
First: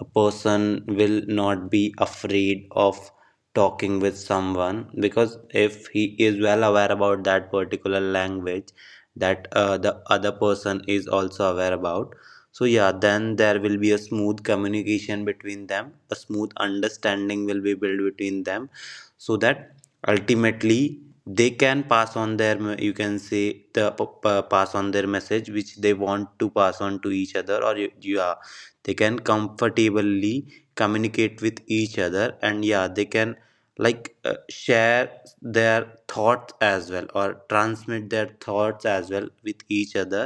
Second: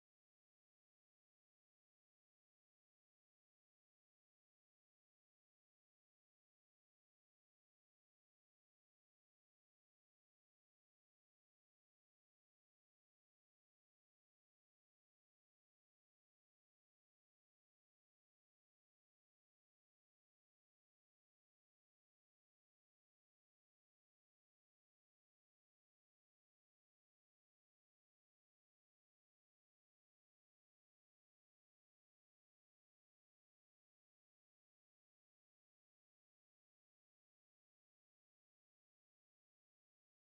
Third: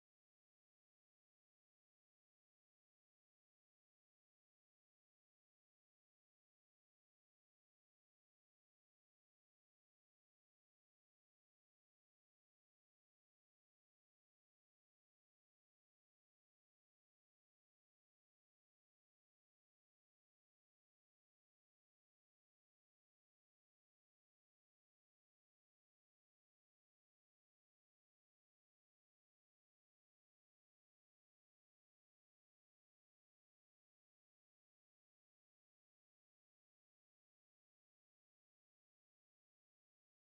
[SPEAKER 1] a person will not be afraid of talking with someone, because if he is well aware about that particular language, that uh, the other person is also aware about, so yeah, then there will be a smooth communication between them, a smooth understanding will be built between them, so that ultimately they can pass on their m- you can say the p- p- pass on their message which they want to pass on to each other. Or y- yeah, they can comfortably communicate with each other, and yeah, they can like uh, share their thoughts as well, or transmit their thoughts as well with each other,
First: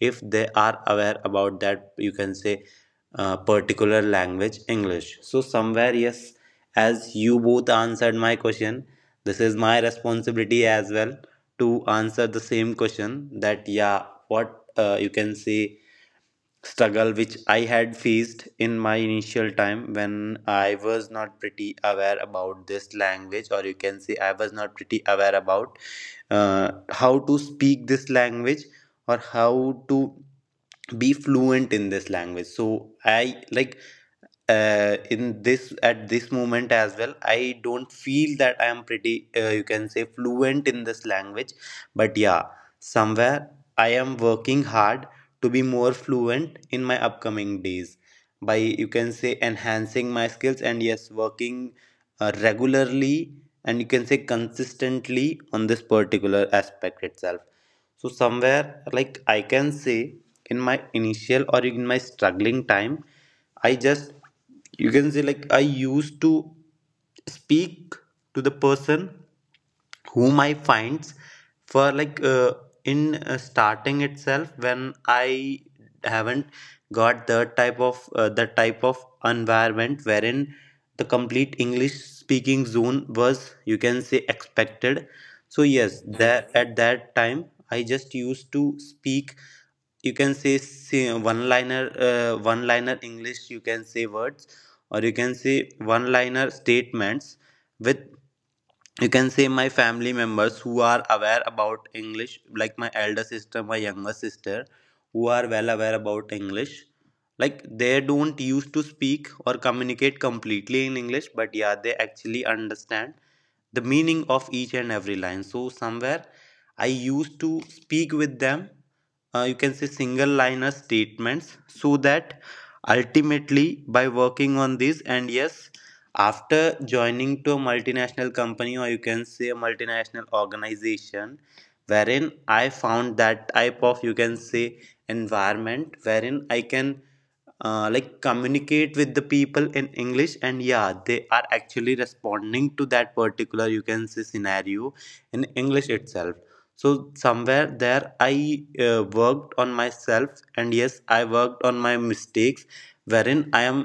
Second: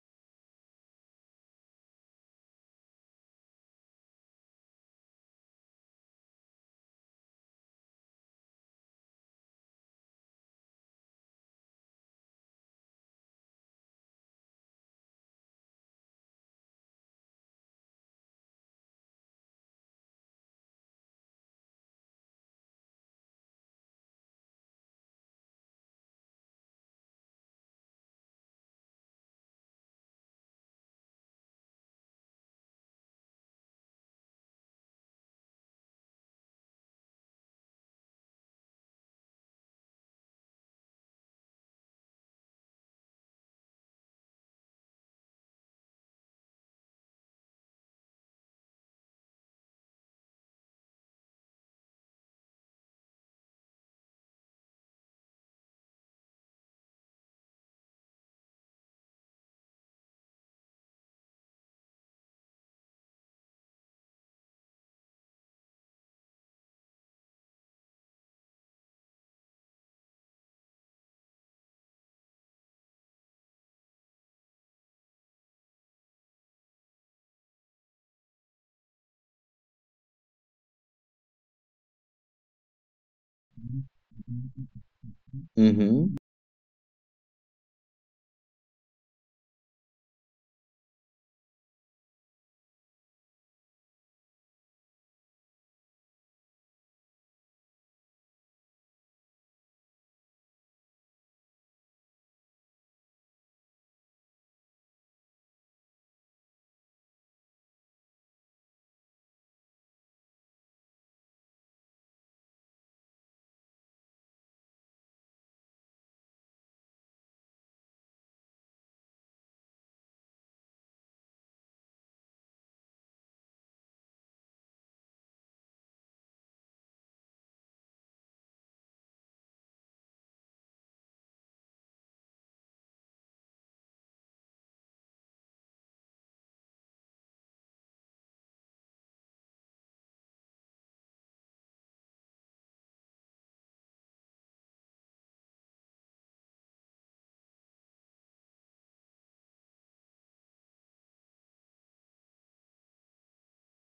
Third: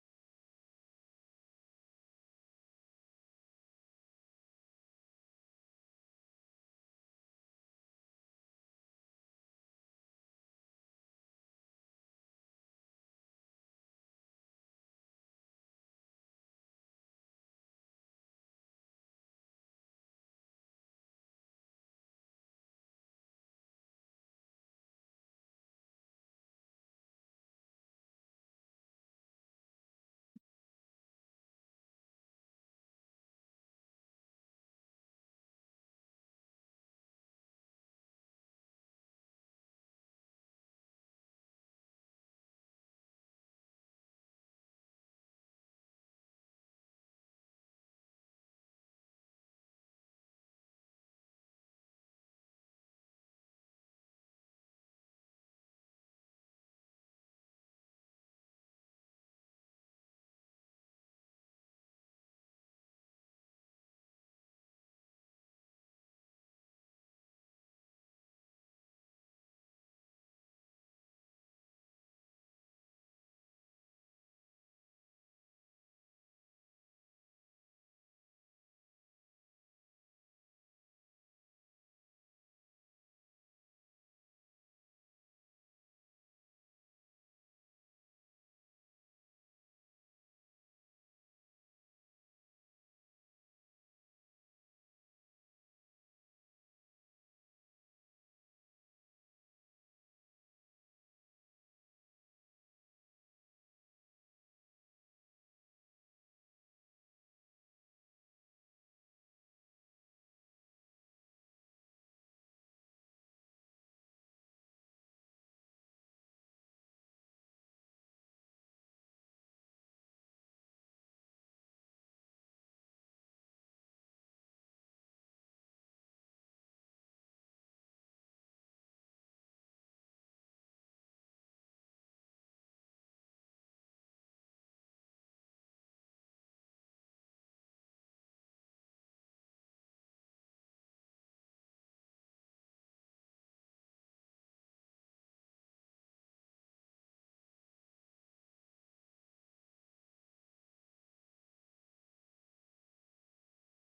[SPEAKER 1] if they are aware about that, you can say, uh, particular language English. So somewhere yes, as you both answered my question, this is my responsibility as well to answer the same question, that yeah, what uh, you can say struggle which I had faced in my initial time when I was not pretty aware about this language, or you can say I was not pretty aware about uh, how to speak this language, or how to be fluent in this language. So I like uh, in this at this moment as well, I don't feel that I am pretty uh, you can say fluent in this language. But yeah, somewhere I am working hard to be more fluent in my upcoming days by, you can say, enhancing my skills, and yes, working uh, regularly, and you can say consistently on this particular aspect itself. So somewhere like I can say in my initial or in my struggling time, I just, you can say like, I used to speak to the person whom I find for like uh, in uh, starting itself when I haven't got that type of uh, that type of environment wherein the complete English speaking zone was you can say expected. So yes,
[SPEAKER 2] Mm-hmm.
[SPEAKER 1] that at that time I just used to speak you can say, say one liner uh, one liner English you can say words, or you can say one liner statements with you can say my family members who are aware about English, like my elder sister, my younger sister, who are well aware about English. Like, they don't used to speak or communicate completely in English, but yeah, they actually understand the meaning of each and every line. So somewhere I used to speak with them, uh, you can say single liner statements, so that ultimately by working on this, and yes, after joining to a multinational company, or you can say a multinational organization, wherein I found that type of you can say environment wherein I can uh, like communicate with the people in English, and yeah, they are actually responding to that particular you can say scenario in English itself. So somewhere there I uh, worked on myself, and yes, I worked on my mistakes, wherein I am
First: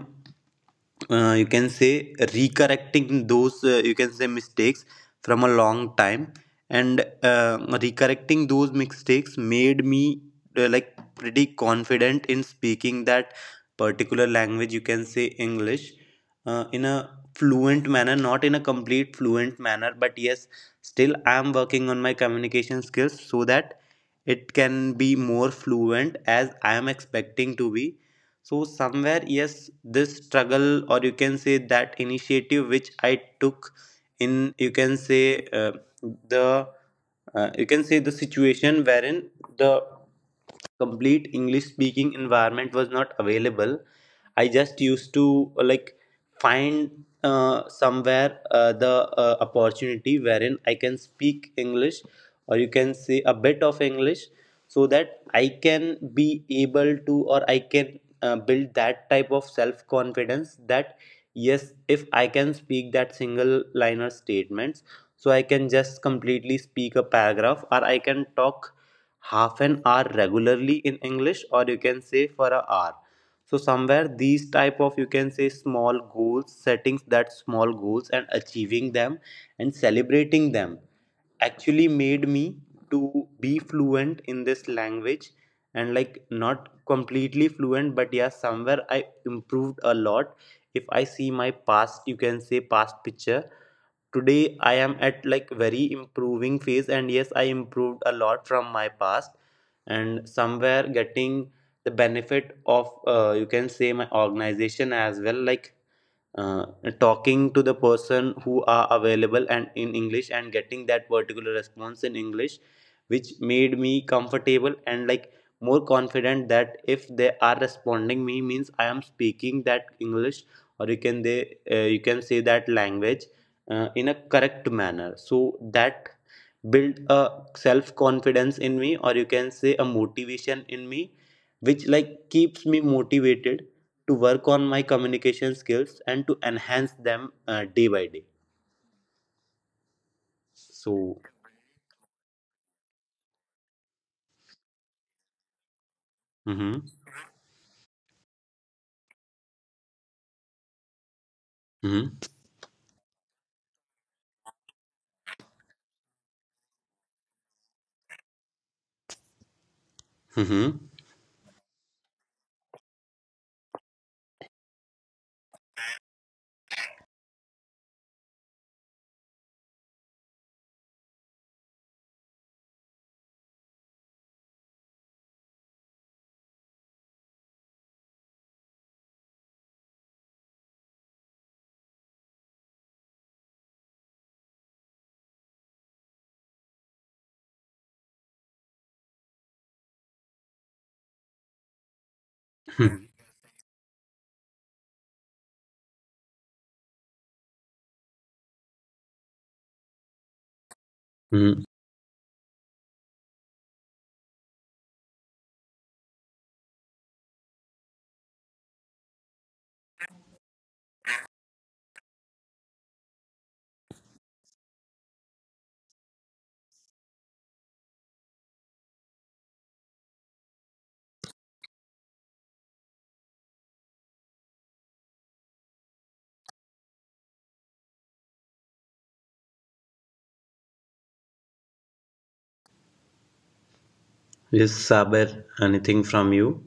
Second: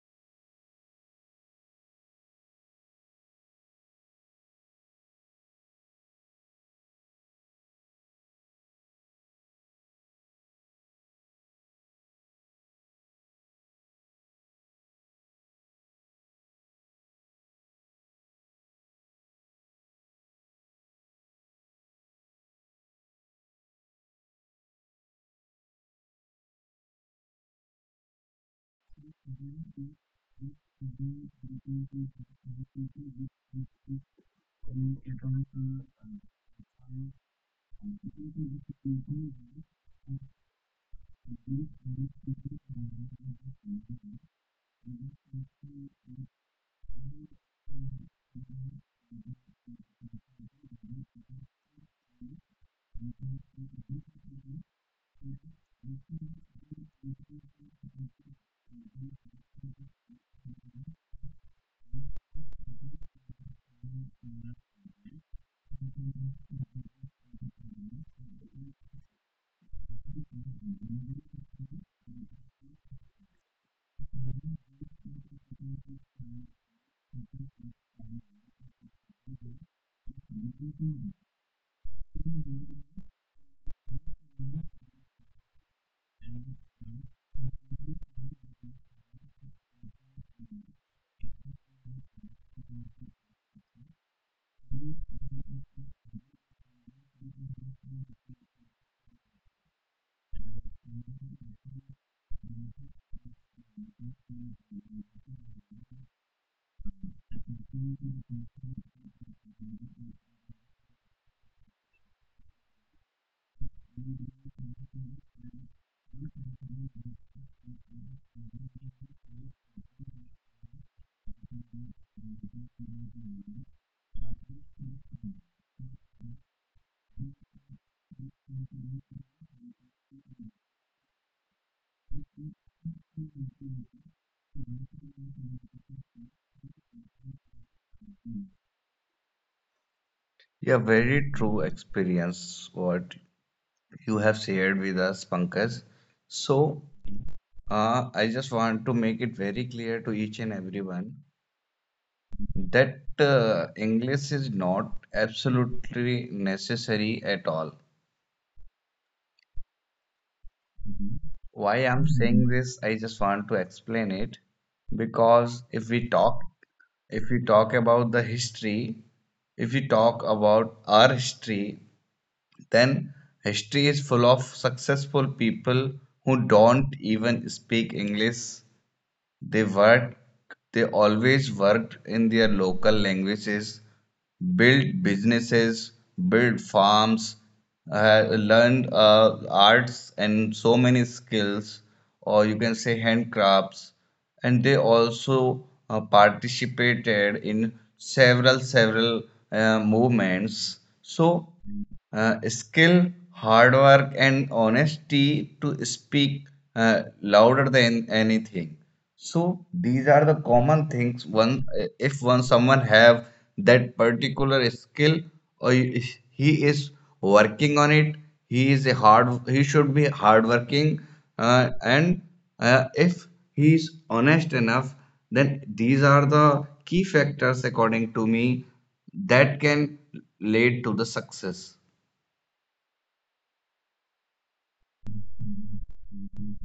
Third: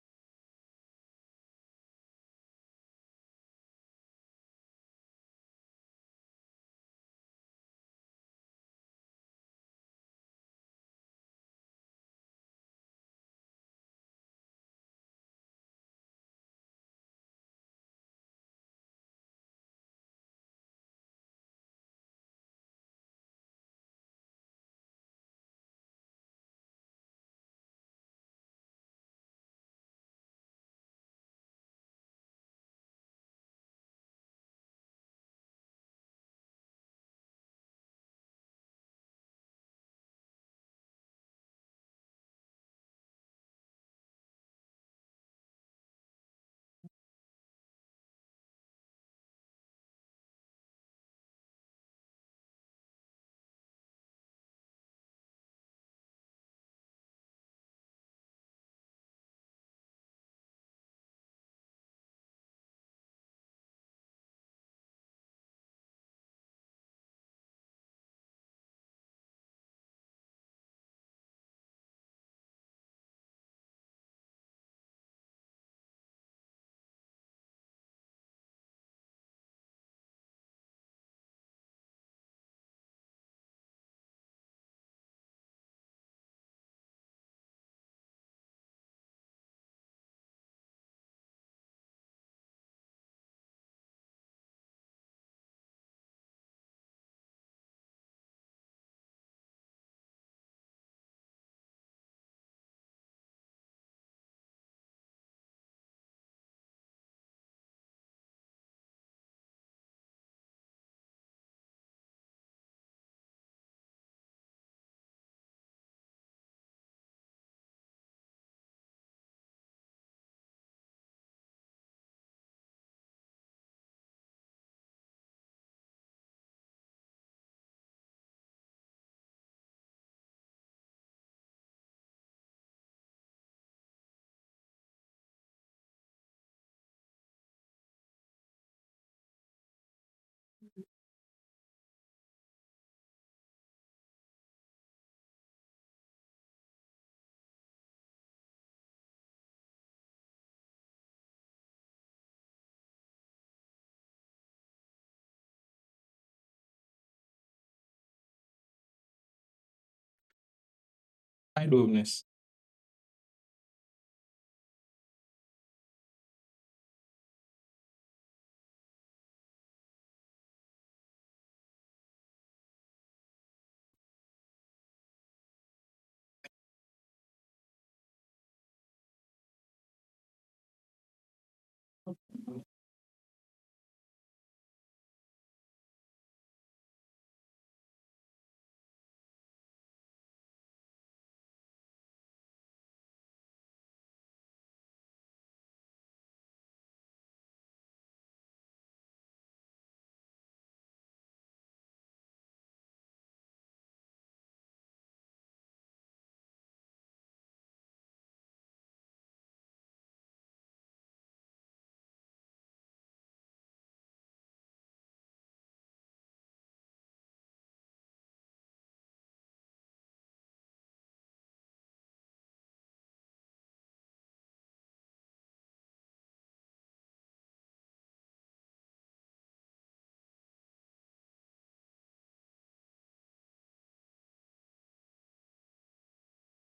[SPEAKER 1] uh, you can say recorrecting those uh, you can say mistakes from a long time. And uh, recorrecting those mistakes made me uh, like pretty confident in speaking that particular language, you can say English, uh, in a fluent manner, not in a complete fluent manner, but yes, still I am working on my communication skills so that it can be more fluent as I am expecting to be. So somewhere, yes, this struggle, or you can say that initiative which I took in you can say uh, the uh, you can say the situation wherein the complete English speaking environment was not available, I just used to uh, like find uh, somewhere uh, the uh, opportunity wherein I can speak English, or you can say a bit of English, so that I can be able to, or I can uh, build that type of self confidence that yes, if I can speak that single liner statements, so I can just completely speak a paragraph, or I can talk half an hour regularly in English, or you can say for an hour. So somewhere these type of you can say small goals setting that small goals and achieving them and celebrating them actually made me to be fluent in this language. And like, not completely fluent, but yeah, somewhere I improved a lot. If I see my past, you can say past picture, today I am at like very improving phase, and yes, I improved a lot from my past. And somewhere getting the benefit of uh, you can say my organization as well, like uh, talking to the person who are available and in English, and getting that particular response in English, which made me comfortable and like more confident that if they are responding me means I am speaking that English, or you can they uh, you can say that language uh, in a correct manner, so that built a self confidence in me, or you can say a motivation in me, which like keeps me motivated to work on my communication skills and to enhance them uh, day by day.
[SPEAKER 2] Yeah,
[SPEAKER 1] So,
[SPEAKER 2] very true experience what you have shared with us, Pankaj.
[SPEAKER 1] mm-hmm,
[SPEAKER 2] So, uh, I just want to make it very clear to each and everyone
[SPEAKER 1] mm-hmm,
[SPEAKER 2] that uh, English is not absolutely necessary at all.
[SPEAKER 1] mm-hmm,
[SPEAKER 2] Why I'm saying this, I just want to explain it because if we talk, if we talk about the history, if we talk about our history, then history is full of successful people who don't even speak English. They work, they always worked in their local languages, built businesses, built farms, uh, learned uh, arts and so many skills, or you can say handcrafts. And they also uh, participated in several, several uh, movements. So,
[SPEAKER 1] mm-hmm.
[SPEAKER 2] uh, skill, hard work, and honesty to speak uh, louder than anything. So these are the common things. One If one someone have that particular skill, or he he is working on it, he is a hard he should be hardworking, uh, and uh, if he is honest enough, then these are the key factors according to me that can lead to the success.
[SPEAKER 1] Yes, Saber, anything from you?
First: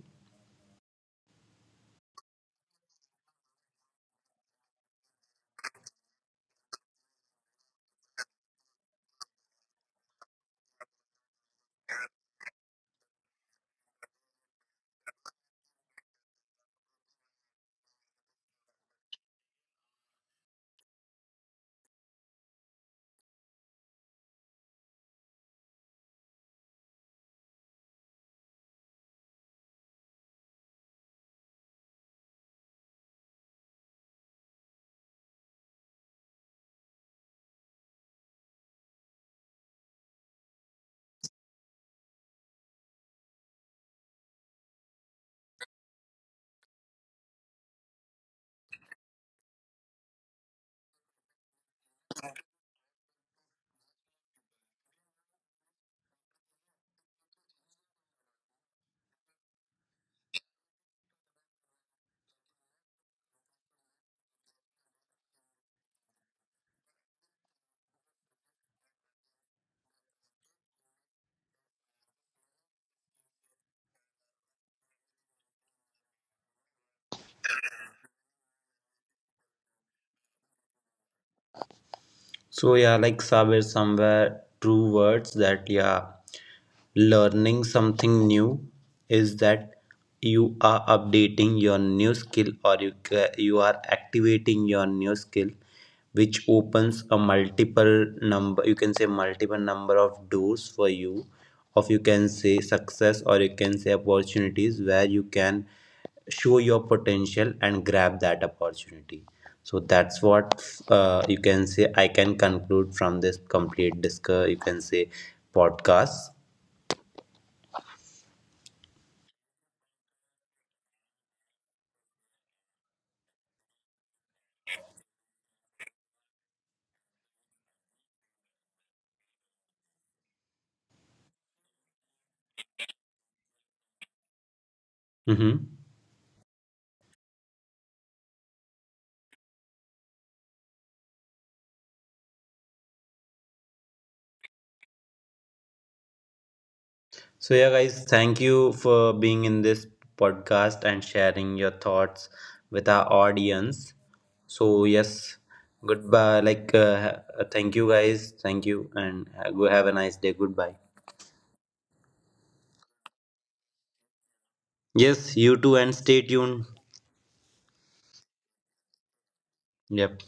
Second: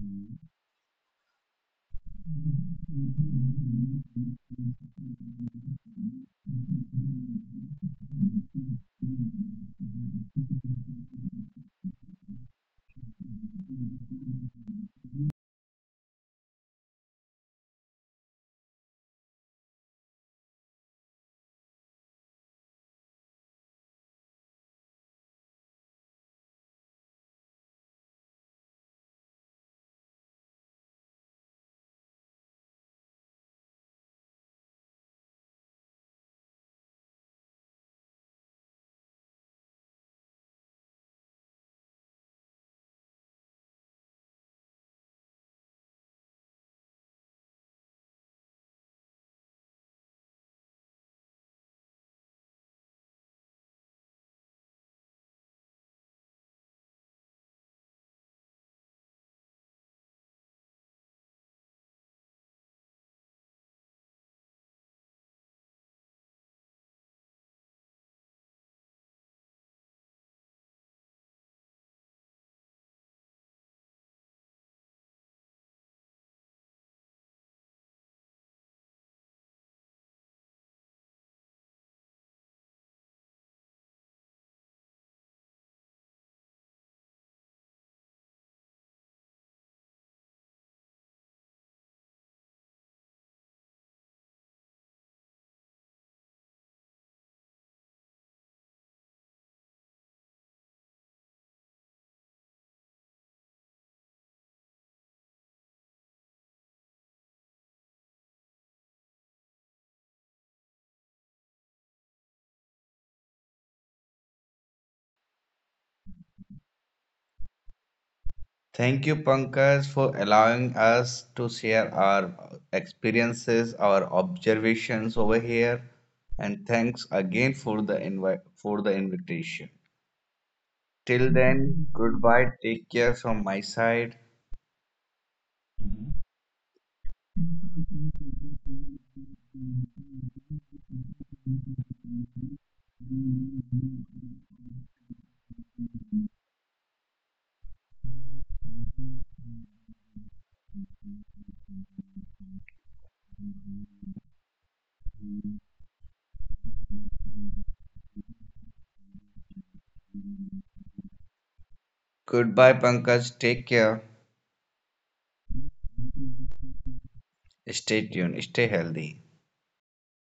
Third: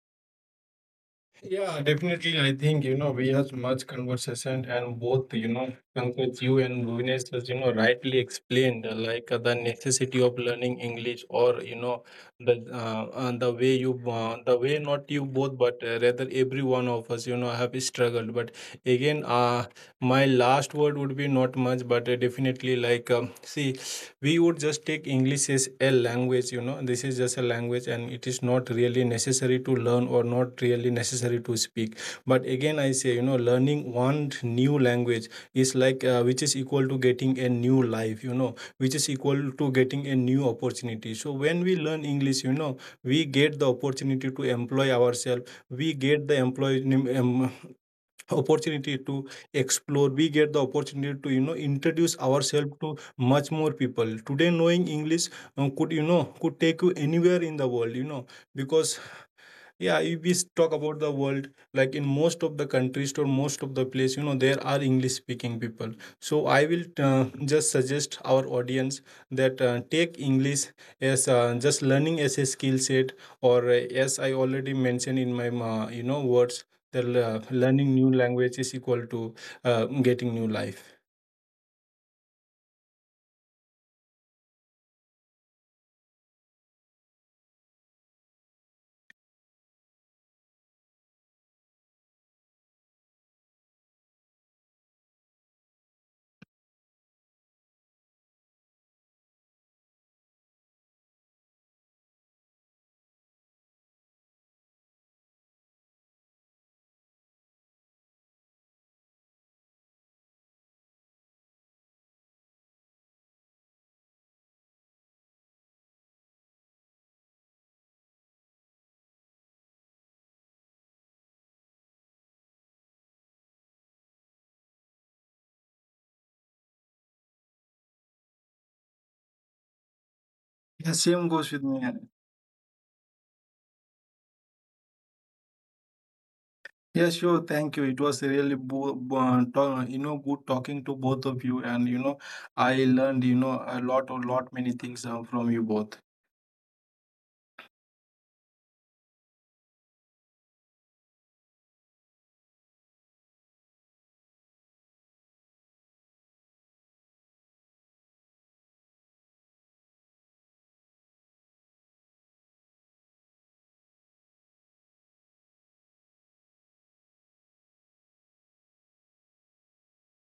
[SPEAKER 3] Yeah, definitely. I think, you know, we had much conversation, and both, you know, both you and Bhuvanesh has, you know, rightly explained uh, like uh, the necessity of learning English, or, you know, the, uh, uh, the way you, uh, the way not you both, but uh, rather every one of us, you know, have struggled. But again, uh, my last word would be not much, but uh, definitely, like, um, see, we would just take English as a language. You know, this is just a language, and it is not really necessary to learn, or not really necessary to speak. But again I say, you know learning one new language is like, uh, which is equal to getting a new life. You know, which is equal to getting a new opportunity. So when we learn English, you know we get the opportunity to employ ourselves. We get the employ um, opportunity to explore. We get the opportunity to, you know introduce ourselves to much more people. Today, knowing English, uh, could, you know could take you anywhere in the world, you know. Because, yeah, if we s- talk about the world, like, in most of the countries or most of the place, you know, there are English speaking people. So I will, uh, just suggest our audience that uh, take English as, uh, just learning as a skill set, or, uh, as I already mentioned in my, uh, you know words, that uh, learning new language is equal to, uh, getting new life.
[SPEAKER 1] So yeah, like somewhere somewhere true words that yeah, learning something new is that you are updating your new skill, or you ca- you are activating your new skill, which opens a multiple number you can say multiple number of doors for you of you can say success, or you can say opportunities where you can show your potential and grab that opportunity. So that's what uh, you can say, I can conclude from this complete discuss, you can say podcast.
[SPEAKER 2] Thank you, Pankaj, for allowing us to share our experiences, our observations over here, and thanks again for the invite for the invitation.
[SPEAKER 3] Yeah, same
[SPEAKER 2] Till
[SPEAKER 3] goes with me.
[SPEAKER 2] then, goodbye. Take care from my side.
[SPEAKER 1] Mm-hmm.
[SPEAKER 3] Yeah, sure. Thank you. It was really bo bo- to- you know good talking to both of you, and you know I learned, you know a lot, a lot many things uh, from you both.
[SPEAKER 1] So yeah, guys, thank you for being in this podcast and sharing your thoughts with our audience. So yes, goodbye. Like, uh, thank you, guys. Thank you, and go have a nice day. Goodbye.
[SPEAKER 2] Goodbye, Pankaj. Take care.
[SPEAKER 1] Yes, you too, and stay tuned.
[SPEAKER 2] Stay tuned. Stay healthy.
[SPEAKER 1] Yep.